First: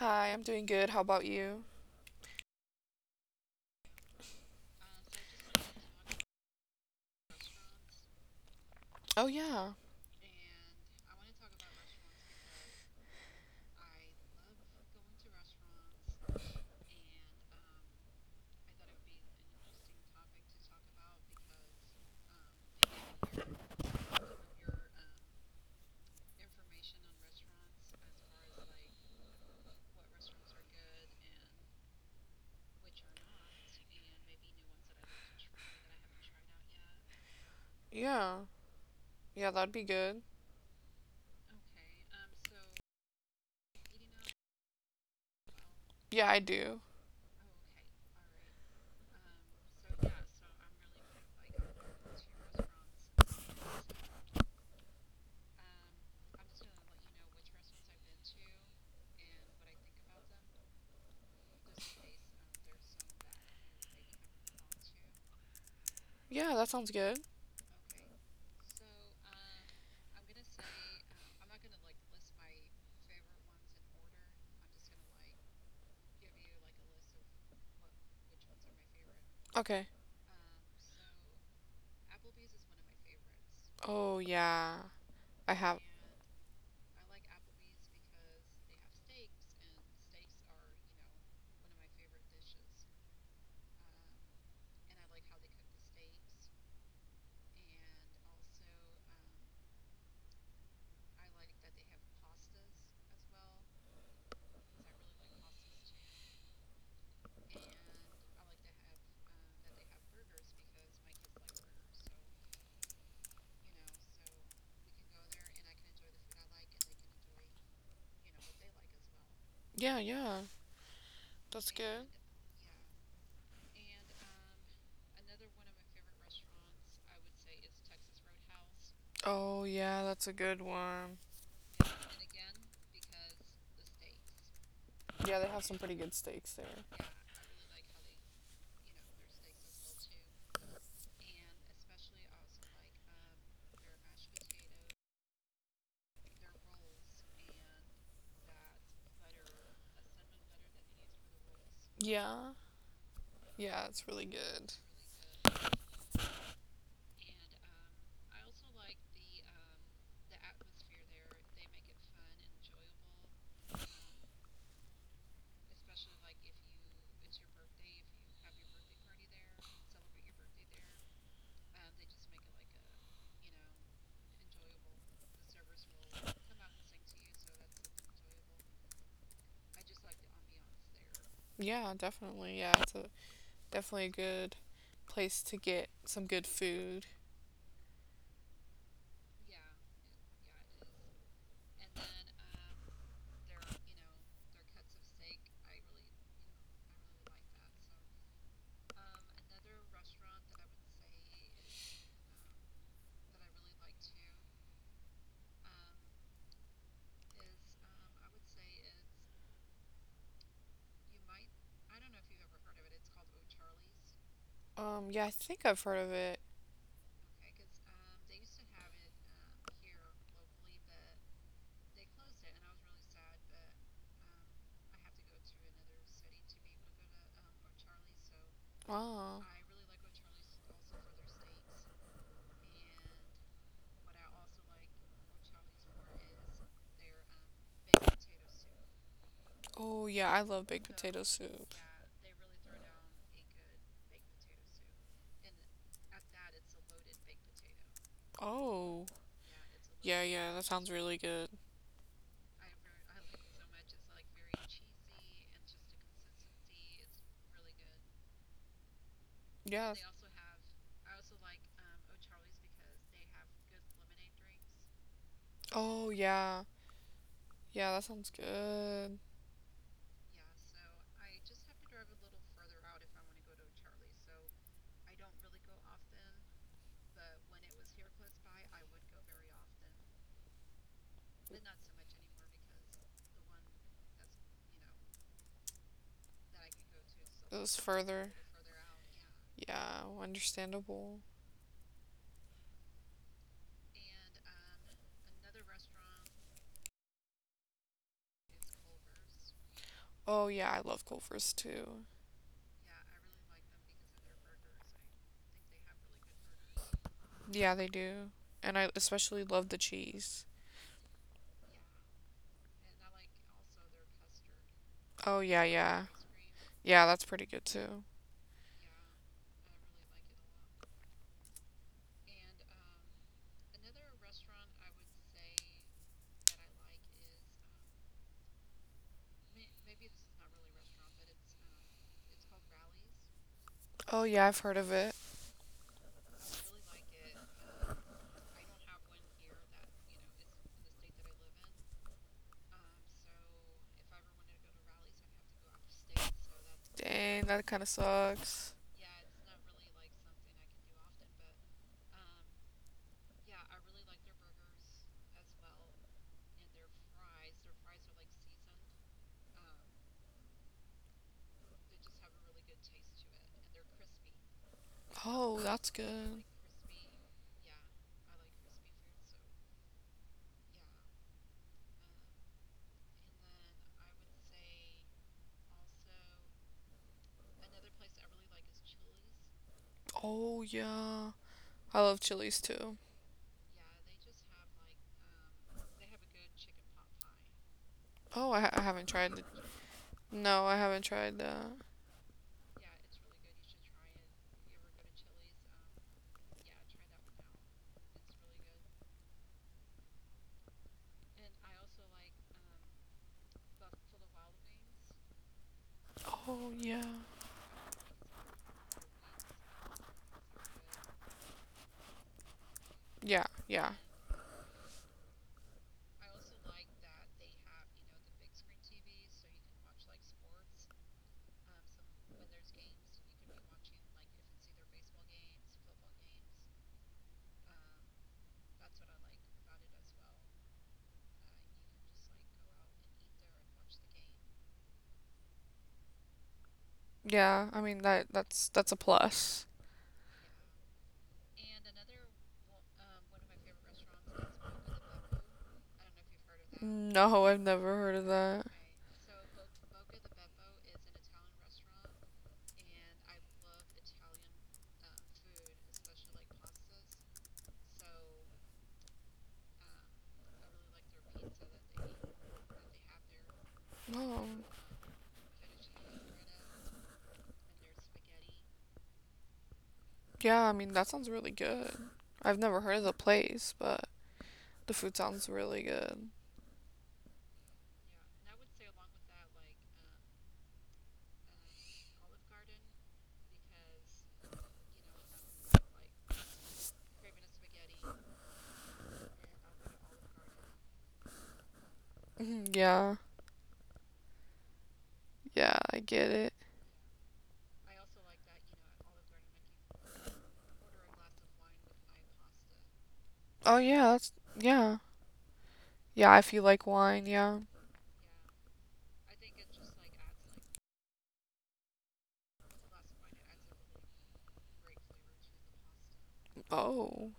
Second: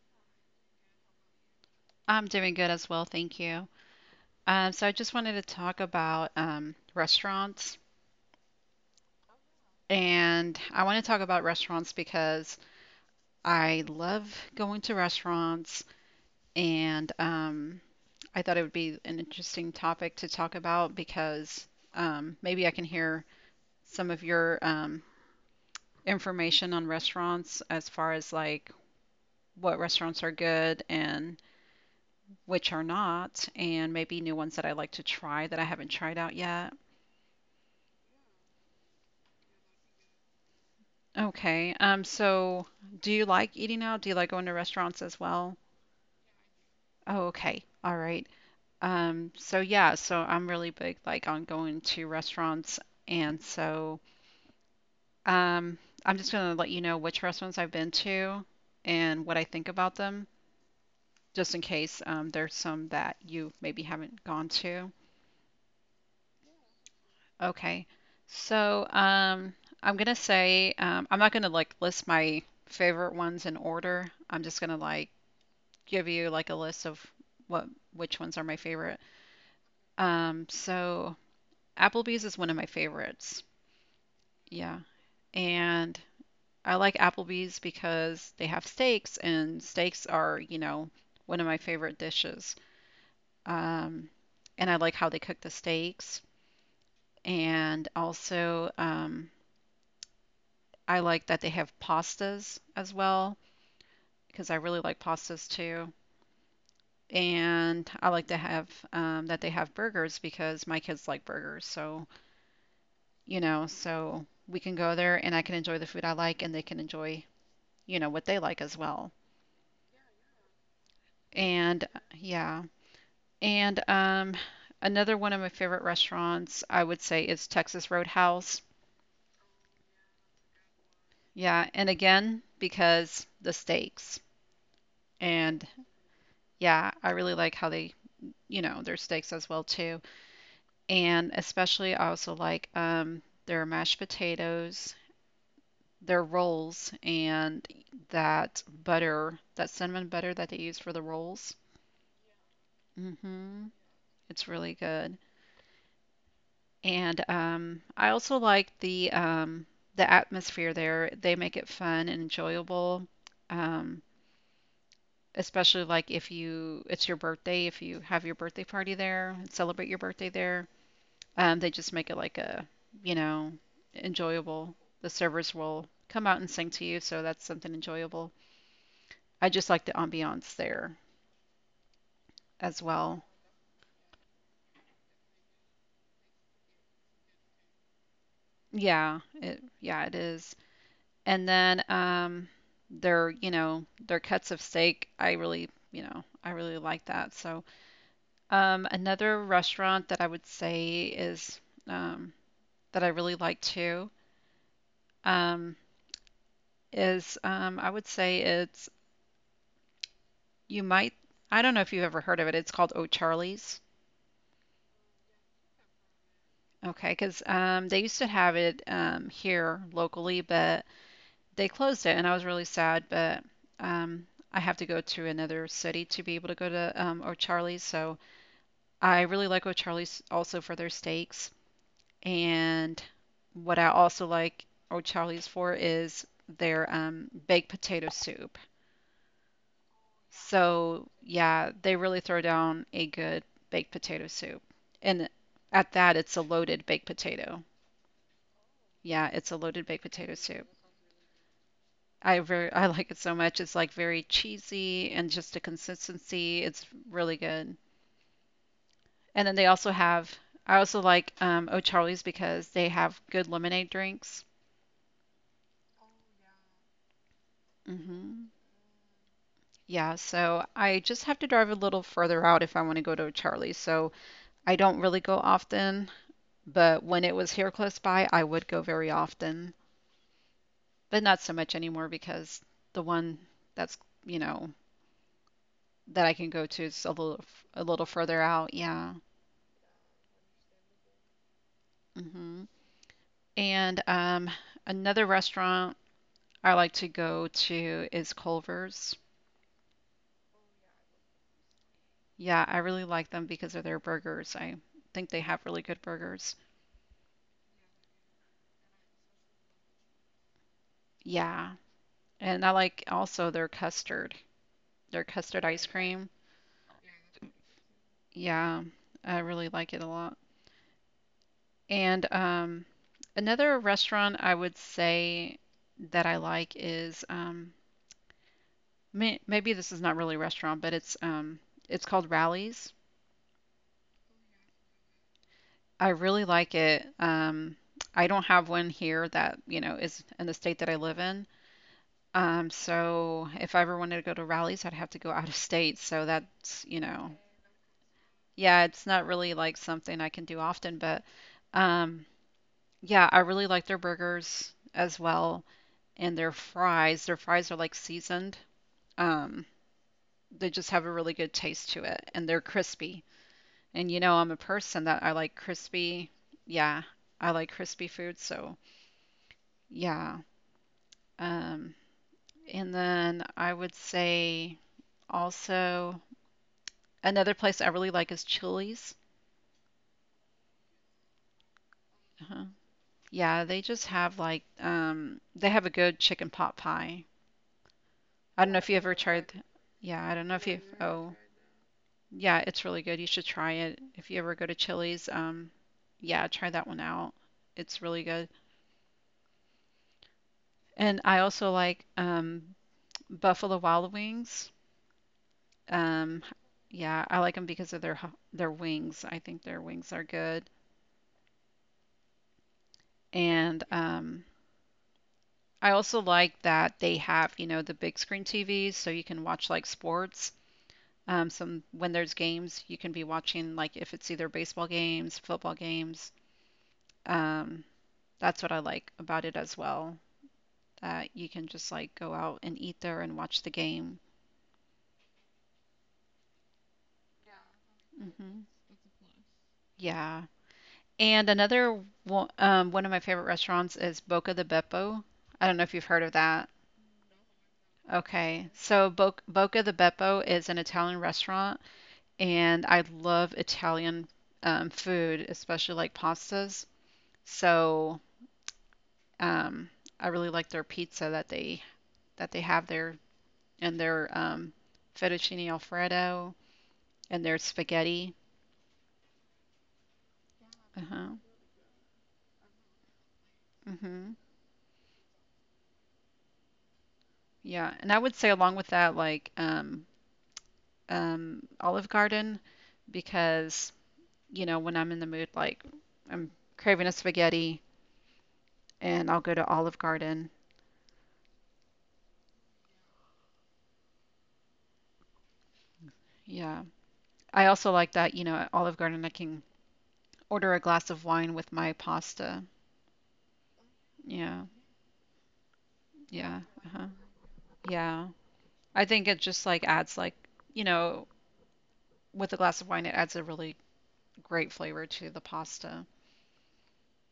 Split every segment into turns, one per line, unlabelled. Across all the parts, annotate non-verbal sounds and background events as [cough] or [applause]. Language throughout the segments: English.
Hi, I'm doing good. How about you?
I'm doing good as well, thank you. So I just wanted to talk about restaurants,
Oh, yeah.
and I want to talk about restaurants because I love going to restaurants, and I thought it would be an interesting topic to talk about because maybe I can hear some of your information on restaurants as far as like what restaurants are good and which are not, and maybe new ones that I like to try that I haven't tried out yet.
Yeah. Yeah, that'd be good.
Okay. So do you like eating out? Do you like going to restaurants as well?
Yeah, I do.
Oh, okay. All right. So yeah, so I'm really big like on going to restaurants and so um I'm just gonna let you know which restaurants I've been to and what I think about them, just in case there's some that you maybe haven't gone to.
Yeah, that sounds good.
Okay. So, I'm gonna say, I'm not gonna like list my favorite ones in order. I'm just gonna like give you like a list of what which ones are my favorite.
Okay.
So Applebee's is one of my favorites.
Oh, yeah.
Yeah.
I have.
And I like Applebee's because they have steaks and steaks are, you know, one of my favorite dishes. Um, and I like how they cook the steaks. And also, I like that they have pastas as well because I really like pastas too. And I like to have that they have burgers because my kids like burgers. So, you know, so we can go there and I can enjoy the food I like and they can enjoy, you know, what they like as well.
Yeah, yeah. That's
And
good.
yeah. And another one of my favorite restaurants, I would say, is Texas Roadhouse.
Oh, yeah, that's a good one.
Yeah. And again, because the steaks.
Yeah, they have
And
some pretty good steaks
yeah,
there.
I really like how they, you know, their steaks as well too. And especially, I also like their mashed potatoes, their rolls, and that butter, that cinnamon butter that they use for the rolls.
Yeah.
hmm
Yeah, it's really
It's
good.
really good. And I also like the atmosphere there. They make it fun and enjoyable. Um, especially like if you it's your birthday, if you have your birthday party there and celebrate your birthday there. They just make it like a, you know, enjoyable. The servers will come out and sing to you, so that's something enjoyable. I just like the ambiance there
Yeah, definitely. Yeah,
as
it's a
well.
definitely a good place to get some good food.
Yeah, it is. And then their, you know, their cuts of steak, I really, you know, I really like that. So, another restaurant that I would say is um that I really like too um is I would say it's You might. I don't know if you've ever heard of it. It's called O'Charlie's.
Yeah, I think I've heard of it.
Okay, because they used to have it here locally, but they closed it, and I was really sad. But um, I have to go to another city to be able to go to O'Charlie's. So I
Oh.
really like O'Charlie's also for their steaks. And what I also like O'Charlie's for is their baked potato soup.
Oh yeah, I love baked
So,
potato
yeah,
soup.
they really throw down a good baked potato soup. And at that, it's a loaded baked potato.
Oh.
Yeah, it's a loaded baked
Yeah,
potato
yeah, that
soup.
sounds really good.
I like it so much. It's like very cheesy and just a consistency. It's really good. And then they also
Yeah.
have, I also like O'Charlie's because they have good lemonade drinks.
Oh yeah. Yeah, that sounds
hmm
good.
Yeah, so I just have to drive a little further out if I want to go to O'Charlie's. So I don't really go often. But when it was here close by, I would go very often, but not so much anymore because the one that's, you know, that I can go to is
It was
a little
further.
further out. Yeah.
Yeah, understandable.
hmm And another restaurant I like to go to is Culver's.
Oh yeah, I love Culver's too.
Yeah, I really like them because of their burgers. I think they have really good burgers.
Yeah, they do. And I especially love the cheese.
Yeah. And I like also their
Oh yeah,
custard ice
yeah.
cream.
Yeah, that's pretty good too.
Yeah, I really like it a lot. And another restaurant I would say that I like is maybe this is not really a restaurant, but it's called Rallies.
Oh yeah, I've heard of it.
I really like it. I don't have one here that, you know, is in the state that I live in. So if I ever wanted to go to Rallies, I'd have to go out of state. So that's, you know,
Dang, that kind of sucks.
yeah, it's not really like something I can do often, but um, yeah, I really like their burgers as well and their fries. Their fries are like seasoned. Um, they just have a really good taste to it and they're crispy. And you know, I'm a person that I like
Oh, that's
crispy.
good.
Yeah, I like crispy food, so yeah. Um, and then I would say also another place I really like is Chili's.
Oh, yeah. I love chilies
uh
too.
Yeah, they just have like they have a good chicken pot pie. I don't
I
know if you
haven't
ever
tried the.
tried. Th- Yeah, I don't know
No,
if
I
you.
haven't
Oh,
tried that.
yeah, it's really good. You should try it if you ever go to Chili's. Yeah, try that one out. It's really good. And I also like Buffalo Wild Wings. Um,
Oh, yeah.
yeah, I like them because of their wings. I think their wings are good.
Yeah,
And
yeah.
I also like that they have, you know, the big screen TVs so you can watch like sports. Some when there's games, you can be watching like if it's either baseball games, football games. Um, that's what I like about it as well. That you can just like go out and eat there and watch the game.
Yeah, I mean that
hmm
that's that's a plus.
Yeah. And one of my favorite restaurants is Boca de Beppo. I don't know if you've heard of that.
No, I've never heard of that.
Okay, so Bo Boca di Beppo is an Italian restaurant, and I love Italian food, especially like pastas. So um, I really like their pizza that they have there, and their
No.
fettuccine alfredo and their spaghetti.
Yeah, I mean, that sounds
Uh-huh.
really good. I've never heard of the place, but
hmm
the food sounds really good.
Yeah, and I would say along with that, like Olive Garden. Because, you know, when I'm in the mood, like I'm craving a spaghetti and I'll go to Olive Garden.
Mhm. Yeah, yeah, I get it.
Yeah. I also like that, you know, at Olive Garden, I can order a glass of wine with my pasta.
Oh,
Yeah.
yeah. Yeah, if you
Yeah.
like
Uh-huh.
wine, yeah.
Yeah. I think it just like adds like, you know, with a glass of wine, it adds a really great flavor to the pasta.
Oh,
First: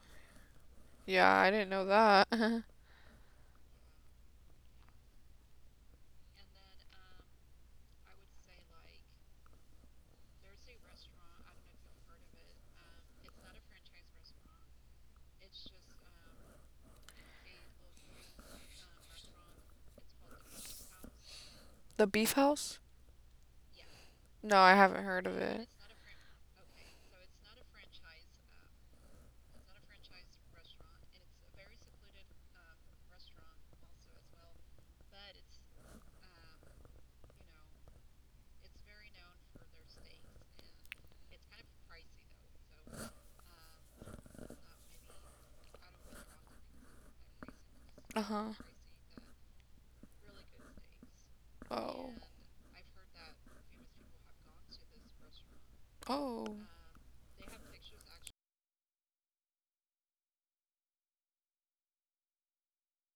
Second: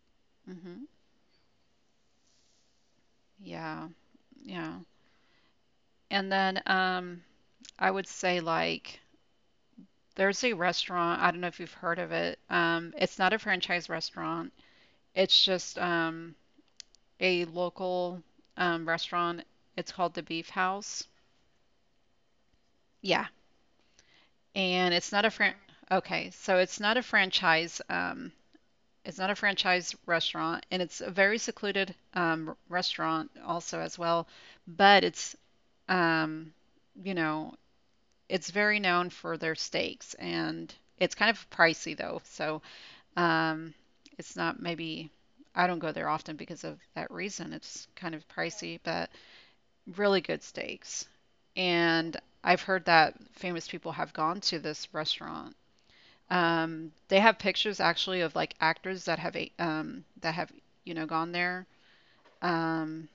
hmm
yeah, I didn't know that. [laughs]
Yeah. Yeah. And then I would say like there's a restaurant, I don't know if you've heard of it. It's not a franchise restaurant. It's just a local restaurant. It's called the Beef House.
The Beef House?
Yeah,
No, I haven't
and it's
heard of
not a fran.
it.
Okay, so it's not a franchise. It's not a franchise restaurant, and it's a very secluded restaurant also as well. But it's um, you know, it's very known for their steaks, and it's kind of pricey though. So um, it's not maybe I don't go there often because of that reason. It's kind of
Uh-huh.
pricey, but really good steaks.
Oh,
And I've heard that famous people have gone to this restaurant.
oh,
They have pictures actually of like actors that have you know gone there. Um,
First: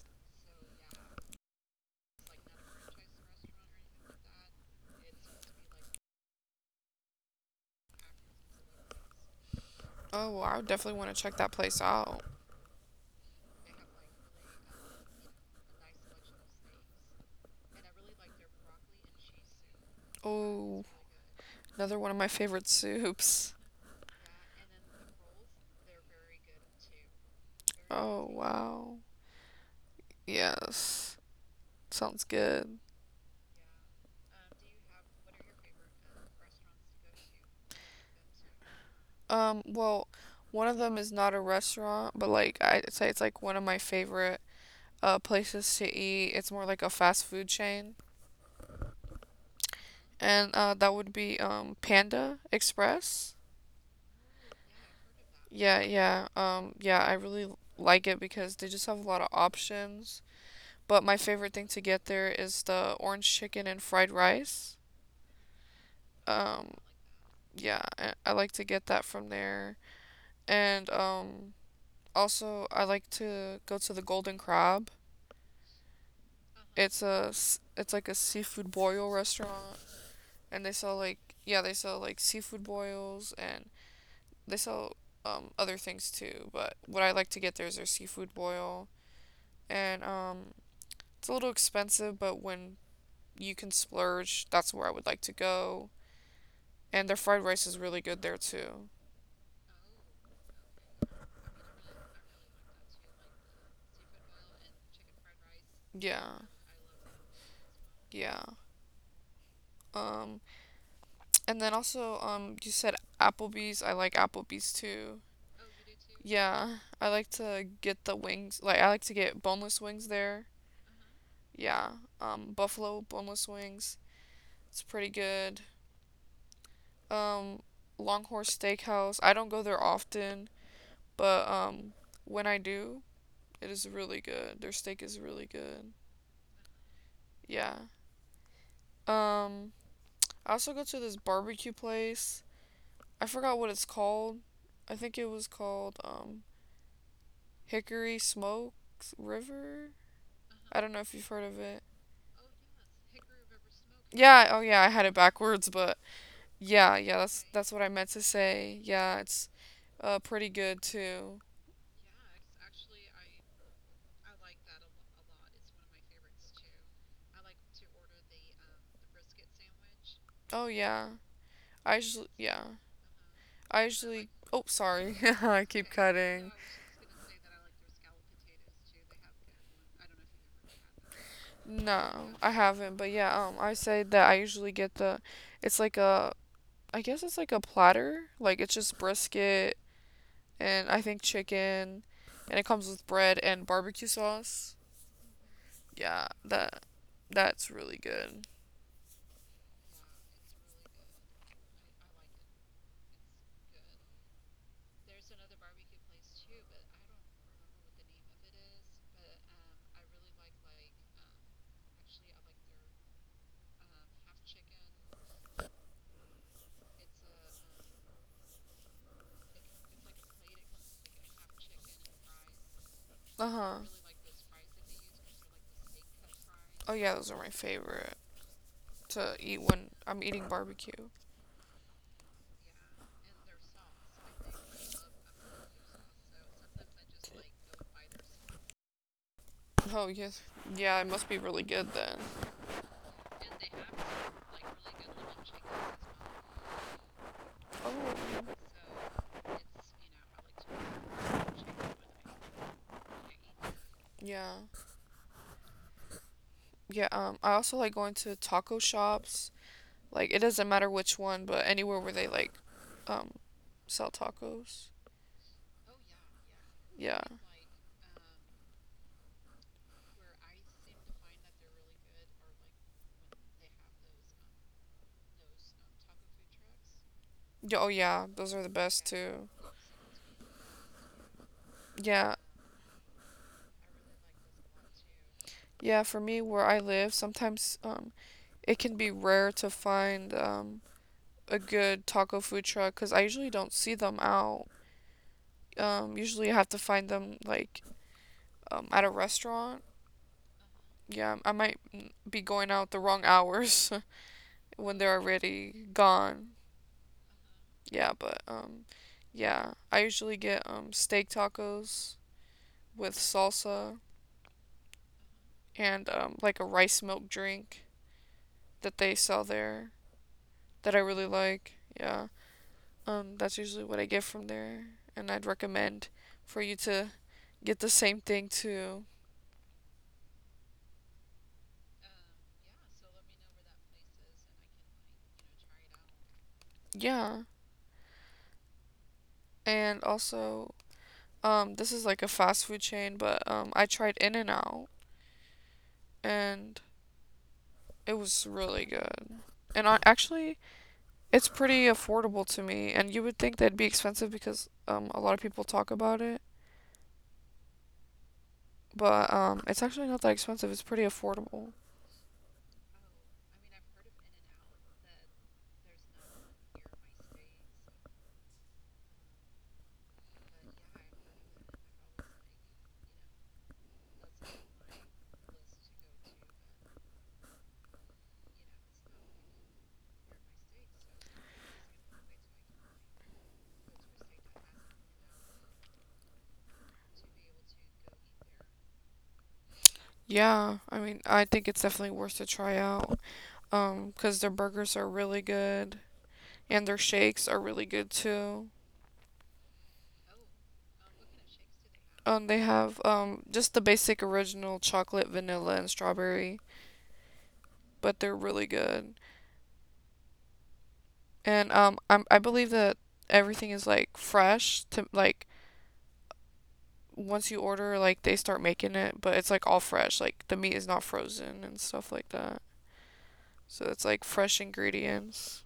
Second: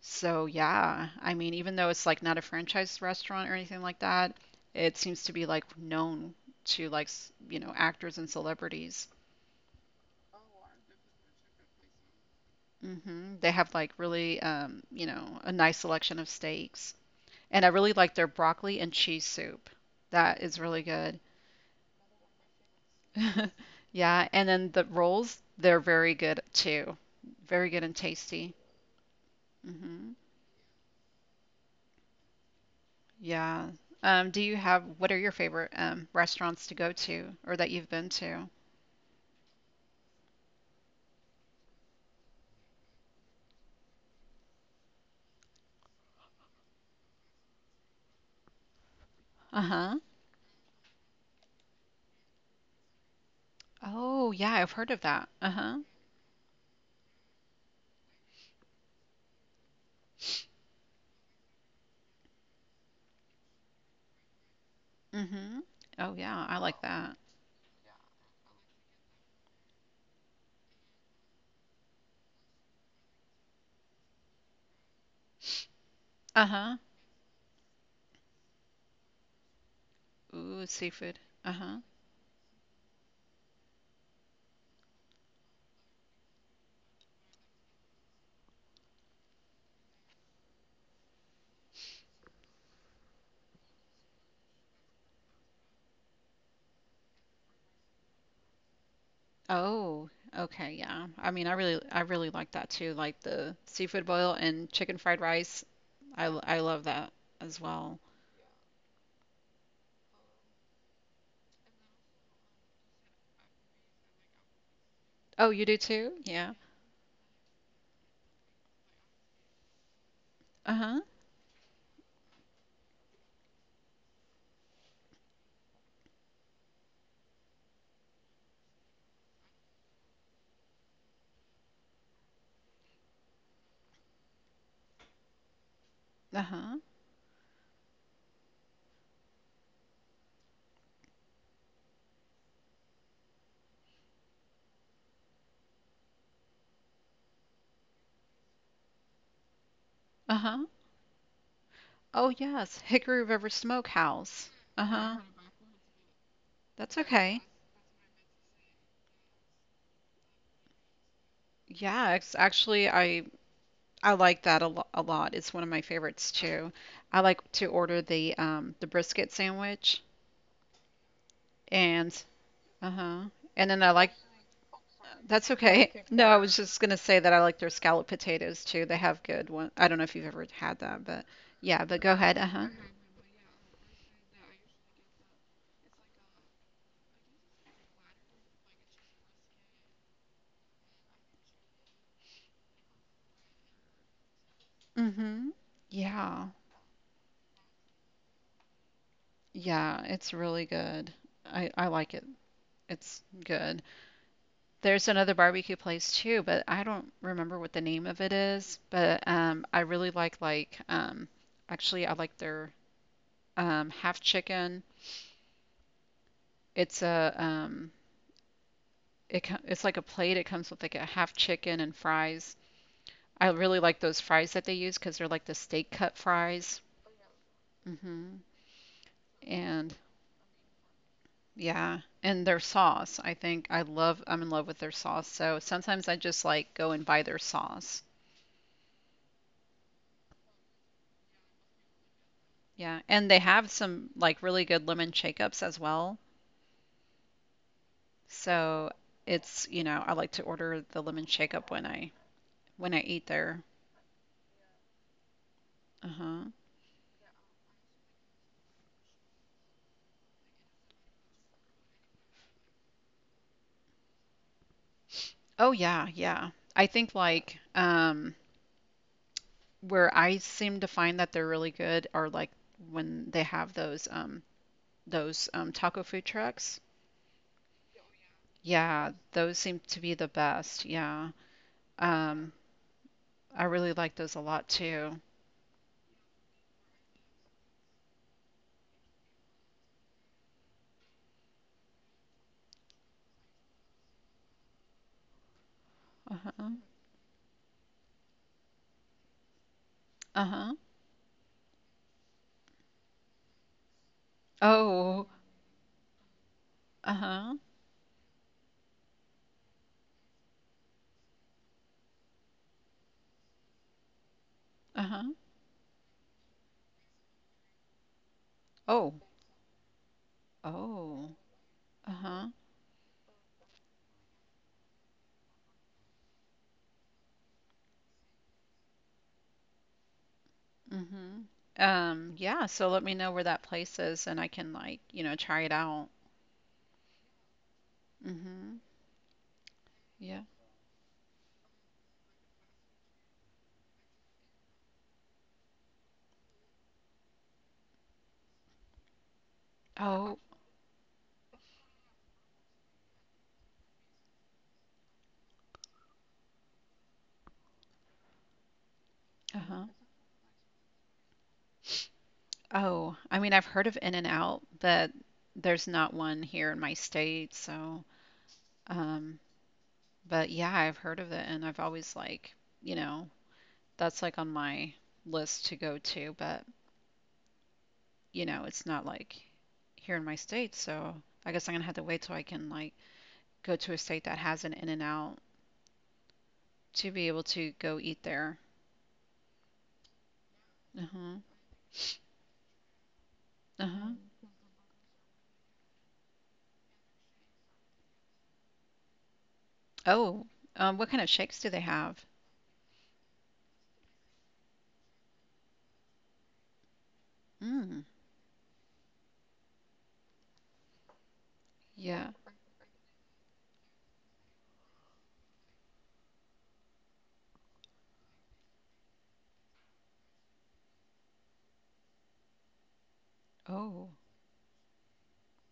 so yeah, I mean, even though it's like not a franchise restaurant or anything like that, it seems to be like known to like you know actors and celebrities.
oh, well, I would definitely want to check that place out.
They have like really you know a nice selection of steaks, and I really like their broccoli and cheese soup. That is really
Oh,
good.
another one of my favorite
[laughs]
soups.
Yeah, and then the rolls, they're very good too. Very good and
Oh,
tasty.
wow.
hmm
Yes, sounds good.
Yeah. Do you have, what are your favorite restaurants to go to or that you've been to?
Well, one of them is not a restaurant, but I'd say it's like one of my favorite places to eat. It's more like a fast food chain.
Uh-huh.
And that would be Panda Express.
Oh, yeah, I've heard of that. Uh-huh.
Yeah, yeah. Yeah, I really like it because they just have a lot of options. But my favorite thing to get there is the orange chicken and fried rice.
Mm-hmm. Oh, yeah, I
Um
like that.
yeah, I like to get that from there. And also I like to go to the Golden Crab.
Uh-huh.
It's like a seafood boil restaurant,
Ooh,
and they sell
seafood.
like, yeah, they
Uh-huh.
sell like seafood boils and they sell other things too. But what I like to get there is their seafood boil, and it's a little expensive, but when you can splurge, that's where I would like to go. And their fried rice is really good there too.
Oh, okay, yeah. I mean, I really like that too, like the seafood boil and chicken fried rice.
Yeah,
I love that as well.
yeah. Um, and then also, you said Applebee's. I like Applebee's too.
Oh, you do too?
Yeah, I like to get the wings. Like I like to get boneless wings there.
Uh-huh.
Yeah, Buffalo boneless wings. It's pretty good. Um, Longhorse Steakhouse. I don't go there often, but when I do, it is really good. Their steak is really good.
Uh-huh.
Yeah. Um, I also go to this barbecue place. I forgot what it's called. I think it was called Hickory Smokes River.
Uh-huh.
I don't know if you've heard of it.
Oh yes, Hickory River Smokehouse.
Yeah, oh yeah, I had it
Uh-huh.
backwards, but
That's
yeah,
okay.
that's what I meant to say. Yeah, it's pretty good too.
Yeah, it's actually I like that a lot. It's one of my favorites too. I like to order the brisket sandwich
Oh yeah. I
and
usually, yeah.
uh-huh. And then
I
I like
usually Oh sorry. [laughs]
that's
I keep
okay. [laughs] No, I
cutting.
was just gonna say that I like their scallop potatoes too. They have good one. I don't know if you've ever had that, but yeah, but go
No,
ahead.
I
Uh-huh.
haven't, but yeah, I say that I usually get the, it's like a I guess it's like a platter. Like it's just brisket and I think chicken, and it comes with bread and barbecue sauce.
Mm-hmm.
Yeah,
Yeah.
that's really good.
Yeah, it's really good. I like it. It's good. There's another barbecue place too, but I don't remember what the name of it is. But I really actually I like their half chicken. It's a it's like a plate. It comes with like a half chicken and fries. I
Uh
really
huh.
like those fries that they use because they're like the steak cut fries.
Oh yeah, those are my favorite
hmm
to eat when I'm
And
eating barbecue.
yeah, and their sauce. I think I'm in love with their sauce. So sometimes I just like go and buy their sauce.
Oh yes, yeah, it must be really good then.
Yeah, and they have some like really good lemon shake-ups as well.
Oh
So it's, you know, I like to order the lemon shake-up when I eat there.
yeah,
Uh-huh.
yeah. I also like going to taco shops. Like it doesn't matter which one, but anywhere where they um sell tacos.
Oh yeah, yeah. I think
Yeah.
like where I seem to find that they're really good are like when they have those taco food trucks.
Yeah, oh yeah, those are the best
Yeah,
too.
those seem to be the best. Yeah.
Yeah.
Um I really like those a lot too.
Yeah, for me where I live, sometimes it can be rare to find a good taco food truck 'cause I usually don't see them out. Um, usually I
Uh-huh.
have to find them like at a restaurant.
Uh-huh.
Yeah, I might be going out the wrong hours [laughs] when they're
Oh,
already gone.
uh-huh.
Yeah, but yeah, I usually get steak tacos with salsa
Uh-huh.
and like a rice milk drink that
Oh,
they sell there that I really
Oh,
like. Yeah.
uh-huh.
That's usually what I get from there, and I'd recommend for you to get the same thing too.
Mm-hmm. Yeah, so let me know where that place is and I can try it out.
Yeah.
Mm-hmm.
And
Yeah.
also, this is like a fast food chain, but I tried In and Out, and it was really good. And
Oh,
it's pretty affordable to me. And you would think that'd be expensive because a lot of people talk about it, but it's
uh-huh.
actually not that expensive. It's pretty affordable.
Oh, I mean, I've heard of In and Out, but there's not one here in my state, so um, but yeah, I've heard of it and I've always like, you know, that's like on my list to go to, but it's not like here in my state, so I guess I'm gonna have to wait till I can like go to a state that has an In and Out to be able to go eat there.
Yeah, I mean,
Uh-huh.
I think it's definitely worth to try out,
Uh-huh.
because their burgers are really good and their shakes are really good too.
Oh, what kind of shakes do they have?
They have just the basic original chocolate, vanilla, and strawberry,
Mm,
but they're really good. And
yeah.
I believe that everything is fresh. To like Once you order, like they start making it, but it's like all fresh. Like the meat is not frozen and stuff like that. So
Oh,
it's like fresh ingredients.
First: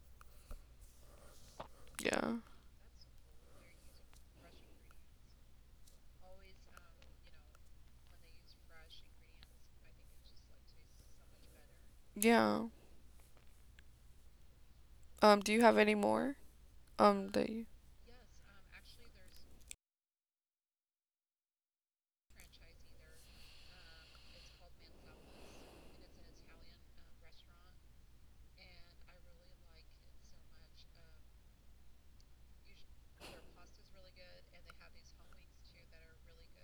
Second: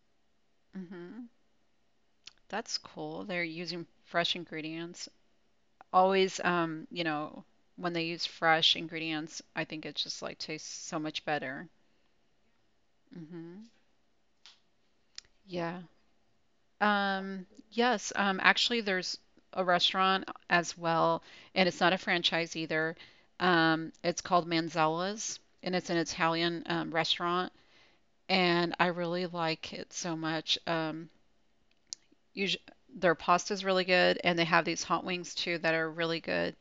mm-hmm.
Yeah,
That's cool. They're using fresh ingredients. Always, when they use fresh ingredients, I think it just like tastes so much better.
yeah.
Mm-hmm.
Do you have
Yeah.
any more? That you?
Yes, actually there's a restaurant as well, and it's not a franchise either. It's called Manzella's, and it's an Italian restaurant. And I really like it so much. Usually, their pasta is really good, and they have these hot wings too that are really good,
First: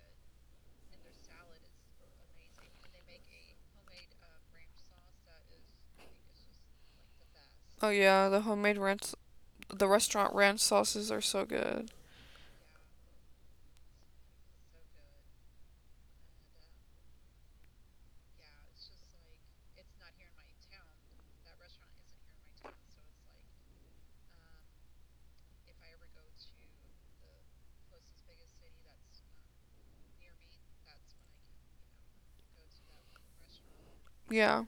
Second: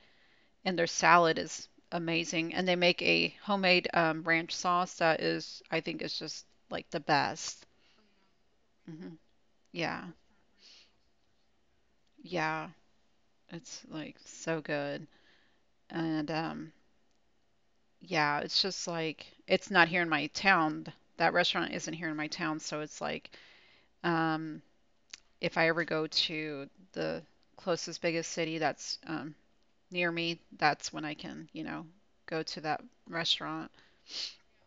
and their salad is amazing. And they make a homemade ranch sauce that , I think, is just like the best.
Oh yeah, the homemade ranch.
hmm
The
Yeah,
restaurant ranch sauces are so good.
yeah, it's like so good, and yeah, it's just like it's not here in my town. That restaurant isn't here in my town, so it's like. Um, if I ever go to the closest biggest city that's near me, that's when I can, go to that restaurant.
Yeah.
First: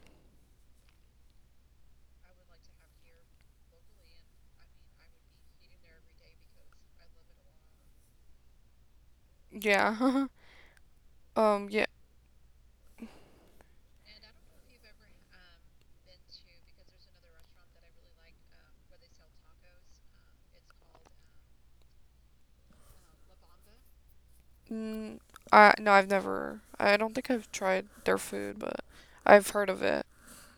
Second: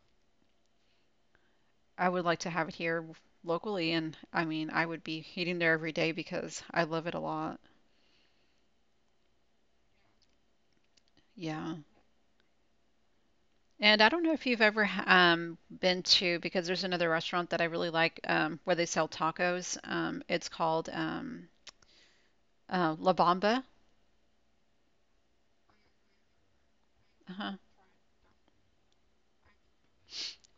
I would like to have it here locally, and I mean, I would be eating there every day because I love it a lot.
Yeah. [laughs] Um,
Yeah.
yeah.
And I don't know if you've ever been to, because there's another restaurant that I really like where they sell tacos. It's called La Bamba.
Mm, no, I've never. I don't think I've
Uh-huh.
tried their food, but I've heard of it.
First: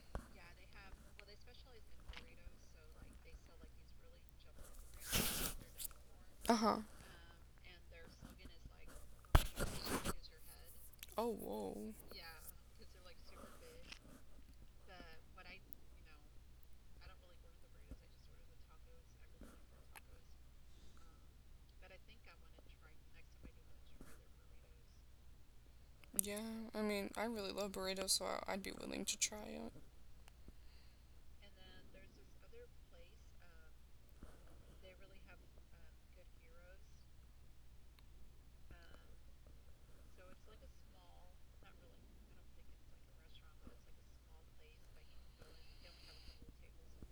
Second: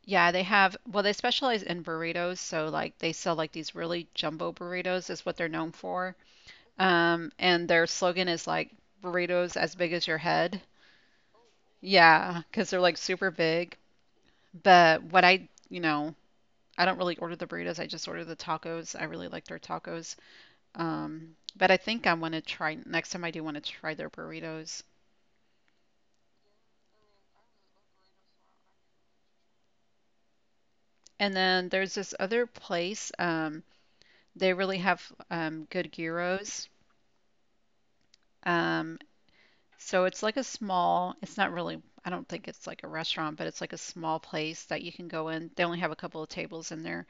Yeah, they have, well, they specialize in burritos, so like they sell like these really jumbo burritos is what they're known for.
Uh huh.
And their slogan is like burritos as big as your head.
Oh, whoa.
Yeah, because they're like super big. But what I, you know, I don't really order the burritos. I just order the tacos. I really like their tacos. But I think I want to try next time I do want to try their burritos.
Yeah. I mean, I really love burritos, so I'd be willing to try it.
And then there's this other place. They really have good gyros. Um, So it's like a small, it's not really, I don't think it's like a restaurant, but it's like a small place that you can go in. They only have a couple of tables in there,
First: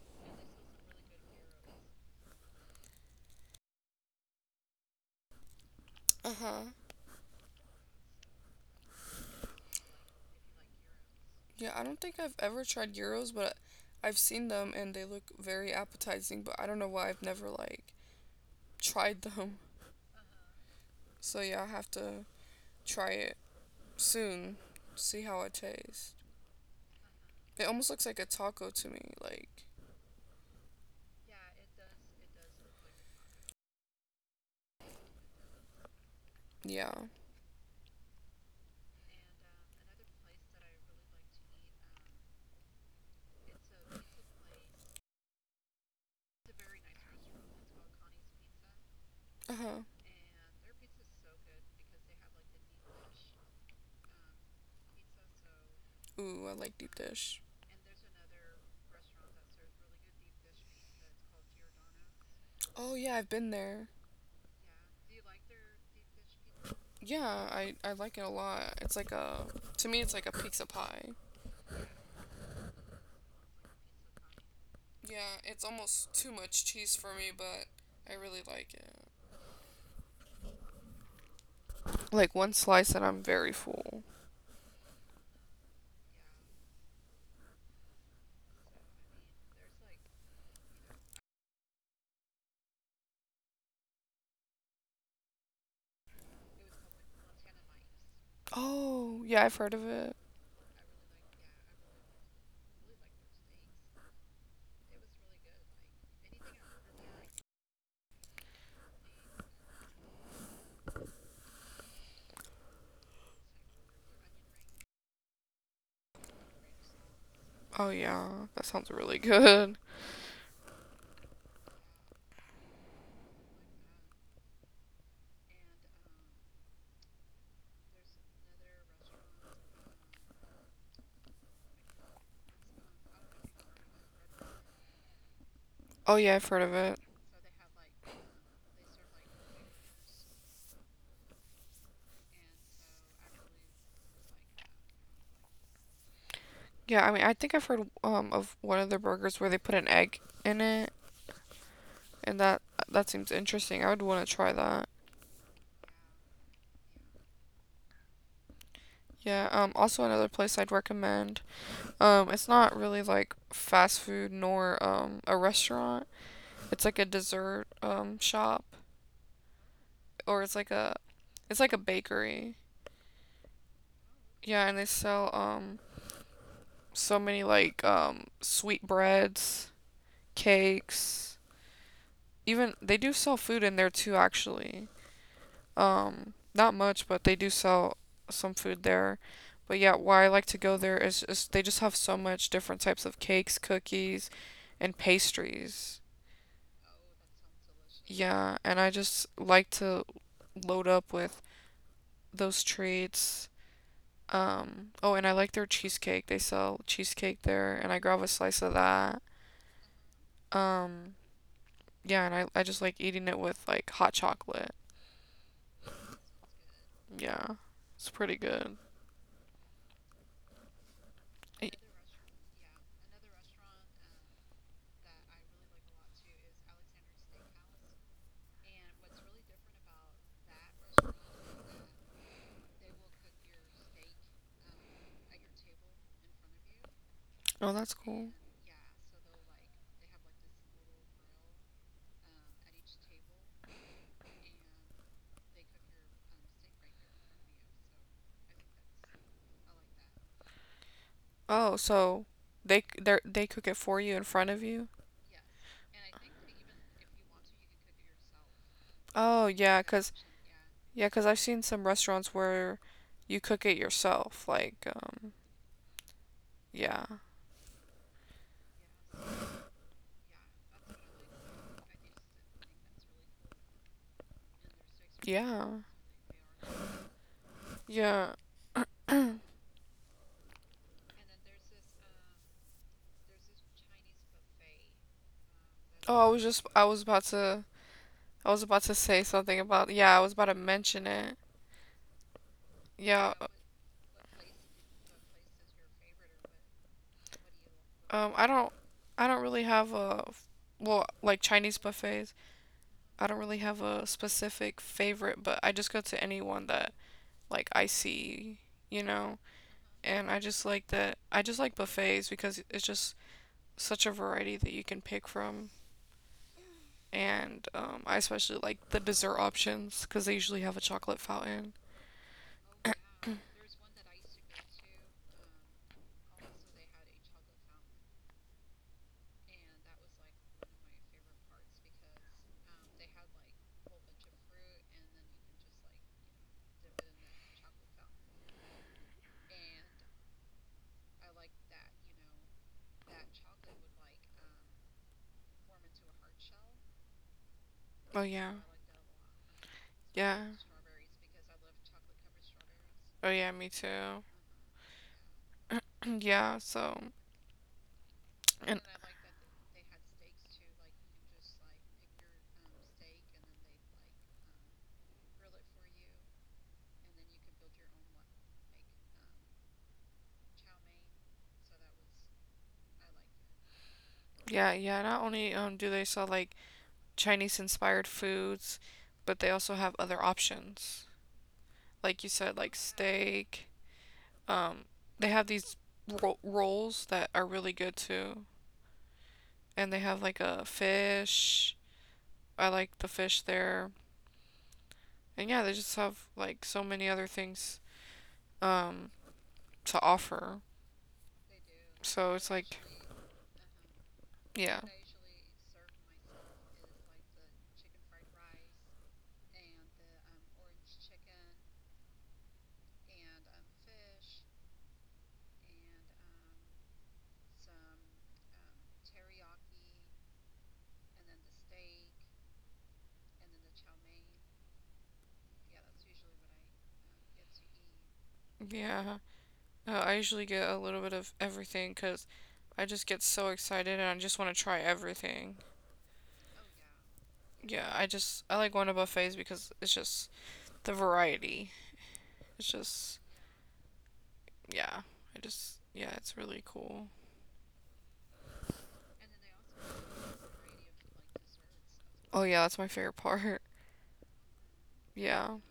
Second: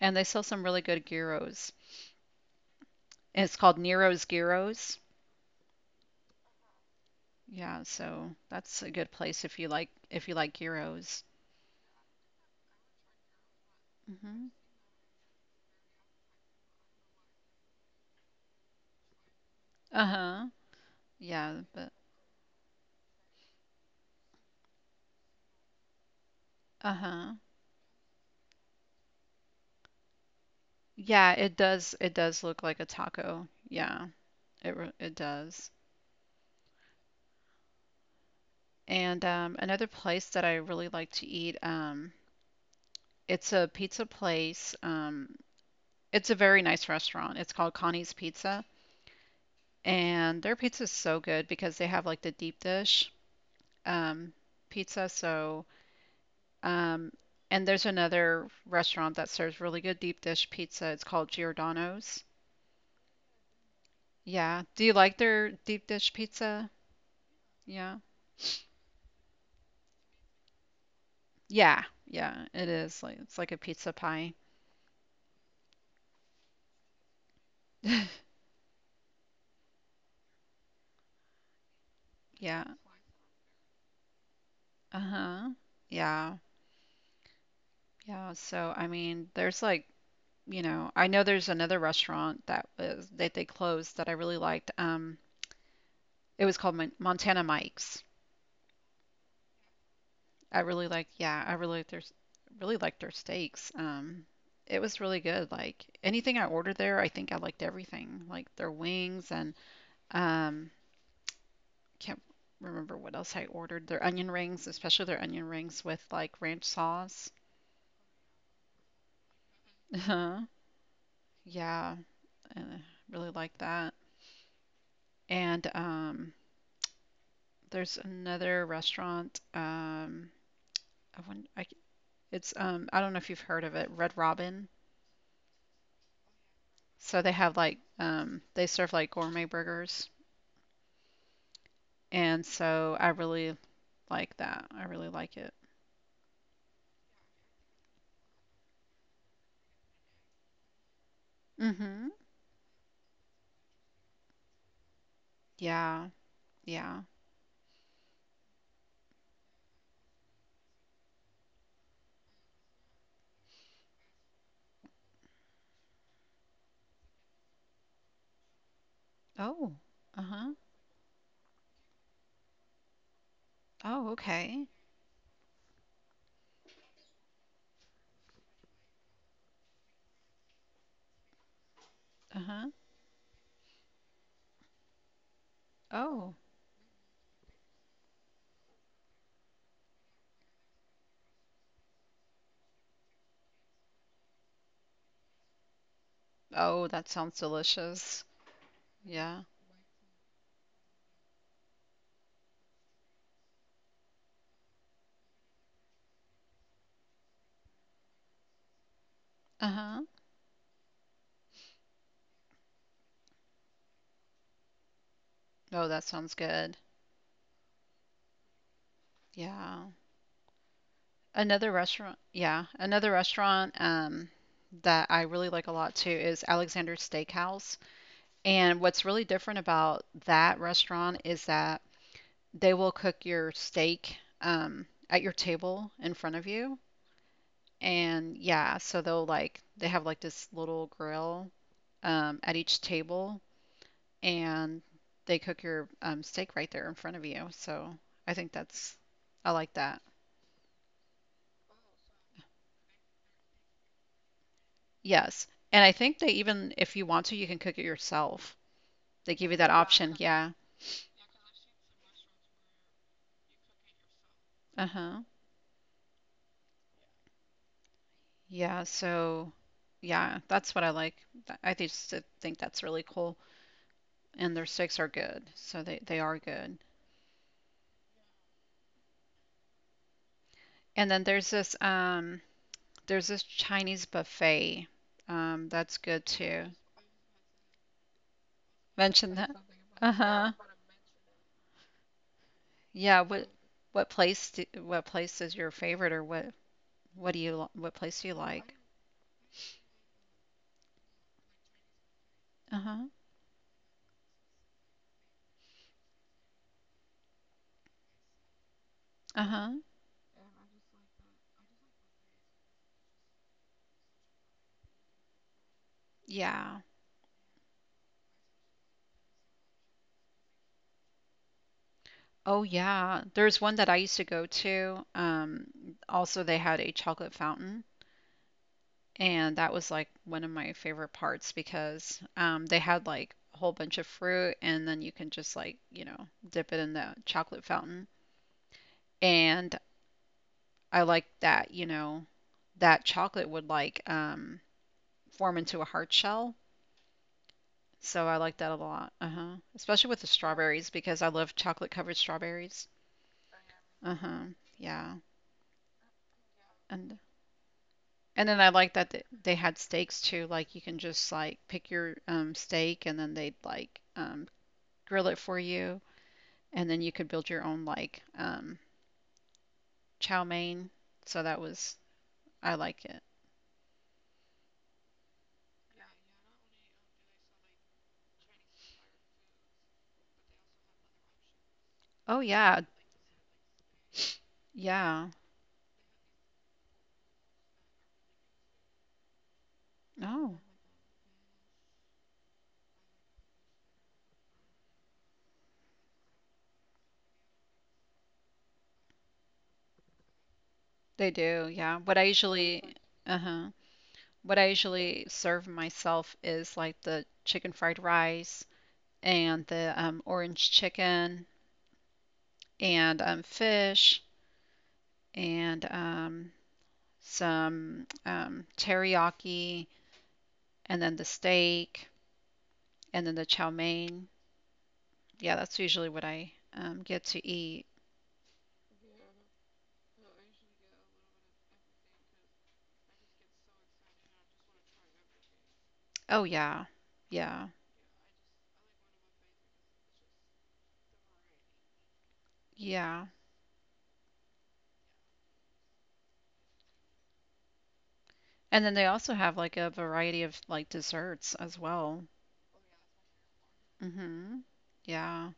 and they sell some really good gyros. And it's called Nero's Gyros.
Uh huh.
Yeah, so that's a good place if you like gyros.
Yeah, I don't think I've ever tried gyros, but I've
hmm
seen them and they look very appetizing, but I don't know why I've never, like, tried them.
Uh-huh.
So
Yeah,
yeah, I
but
have to try it soon, see how it tastes.
uh-huh.
It almost looks like a taco to me. Like,
Yeah, it does look like a taco. Yeah, it does.
yeah.
And another place that I really like to eat, it's a pizza place. It's a very nice restaurant. It's called Connie's Pizza,
Uh huh.
and their pizza is so good because they have like the deep dish um, pizza. So,
Ooh, I like deep
um,
dish.
and there's another restaurant that serves really good deep dish pizza. It's called Giordano's.
Oh yeah, I've been there.
Yeah. Do you like their deep dish pizza?
Yeah, I
Yeah.
like it a lot. It's like a To me, it's like a pizza pie.
Yeah. Yeah. It is like it's like a pizza pie.
Yeah, it's almost too much cheese for me, but I
[laughs]
really like it. Like one
Yeah.
slice and I'm very full.
Uh-huh. Yeah. Yeah. So, I mean, there's like I know there's another restaurant that they closed that I really liked. It was called Montana Mike's.
Oh yeah, I've heard of it.
I really liked their steaks. It was really good. Like anything I ordered there, I think I liked everything, like their wings and um, can't remember what else I ordered. Their onion rings, especially their onion rings with like ranch sauce.
Oh yeah, that sounds really good.
Uh-huh. Yeah, uh, really like that. And there's another restaurant. I wonder, I, c- it's I don't know if you've heard of it, Red Robin.
Oh yeah, I've heard of it.
So they have like they serve like gourmet burgers, and so I really like that. I really like it.
Yeah, I mean, I think I've heard of one of their burgers where they put an egg in it,
Mm-hmm.
and that seems interesting. I would want to try that.
Yeah. Yeah.
Yeah, um, also another place I'd recommend. Um, it's not really like fast food nor a restaurant. It's like a dessert shop,
Oh.
or
Uh-huh.
it's like a bakery.
Oh, okay.
Yeah, and they sell so many like sweet breads, cakes.
Uh-huh.
Even they do sell food in there too actually.
Oh.
Not much, but they do sell some food there. But yeah, why I like to go there is just they just have so much different types of cakes, cookies, and pastries.
Oh, that sounds delicious.
Yeah, and I just
Yeah.
like to load up with those treats. Oh, and I like their cheesecake. They sell cheesecake there, and I grab a slice of that.
Uh-huh.
Um, yeah, and I just like eating it with like hot chocolate.
Oh, that sounds good.
Yeah, it's pretty good.
Yeah.
Eh,
Another restaurant that I really like a lot too is Alexander's Steakhouse. And what's really different about that restaurant is that they will cook your steak at your table in front of you.
Oh, that's cool.
And yeah, so they'll like, they have like this little grill at each table and they cook your steak right there in front of you. So I think that's, I like that.
Oh, so they cook it for you in front of you?
Yes. And I think they even, if you want to, you can cook it yourself. They
Oh,
give you that option. Yeah.
yeah, 'cause I've seen some restaurants where you cook it yourself. Like,
Uh-huh.
yeah.
Yeah, so yeah, that's what I like. I just think that's really cool. And their steaks are good.
Yeah.
So they are good.
Yeah.
And then there's this Chinese buffet. That's good
Oh,
too.
I was about to, say
Mention that.
something about, yeah, I was about
Uh-huh.
to mention it.
Yeah,
Yeah.
what place is your favorite, or what place do you
Um, I
like?
don't, I don't really have a, well, like Chinese buffets.
Uh-huh.
I don't really have a specific favorite, but I just go to anyone that like I see, you know.
Uh-huh.
And I just like that. I just like buffets because it's just such a variety that you can pick from.
Yeah.
And I especially like the dessert options because they usually have a chocolate fountain.
Oh yeah. There's one that I used to go to. Also they had a chocolate fountain. And that was like one of my favorite parts because they had like a whole bunch of fruit, and then you can just dip it in the chocolate fountain. And I like that, that chocolate would like form into a heart shell. So
Oh
I like
yeah,
that a lot. Uh-huh. Especially with the
yeah.
strawberries because I love chocolate covered strawberries.
Oh yeah, me too.
Uh-huh. Yeah.
[clears throat] Yeah, so.
And and then I
And-
like that they had steaks too. Like you can just like pick your steak and then they'd like grill it for you and then you could build your own like chow mein. So that was I like it.
Yeah, yeah. Not only do they sell like Chinese inspired foods, but they also have other options. Like you
Oh
said,
yeah,
like steak. Um,
yeah.
they have these rolls that are really good too, and they have like
Oh,
a fish. I like the fish there, and yeah, they just have like so many other things um to offer.
they do. Yeah. What I
So it's like,
usually, uh-huh. What I
yeah.
usually serve myself is like the chicken fried rice and the orange chicken and fish and some teriyaki and then the steak and then the chow mein. Yeah, that's usually what I get to eat.
Yeah. I usually get a little bit of everything because I just get so excited and I just want to try everything.
Oh yeah. Yeah.
Yeah, I just, I like going to buffets because it's just the variety. It's just,
Yeah.
yeah, I just yeah, it's really cool.
And then they also have like a variety of like desserts as
Oh
well.
yeah, that's my favorite part. [laughs]
Mhm.
Yeah.
Yeah.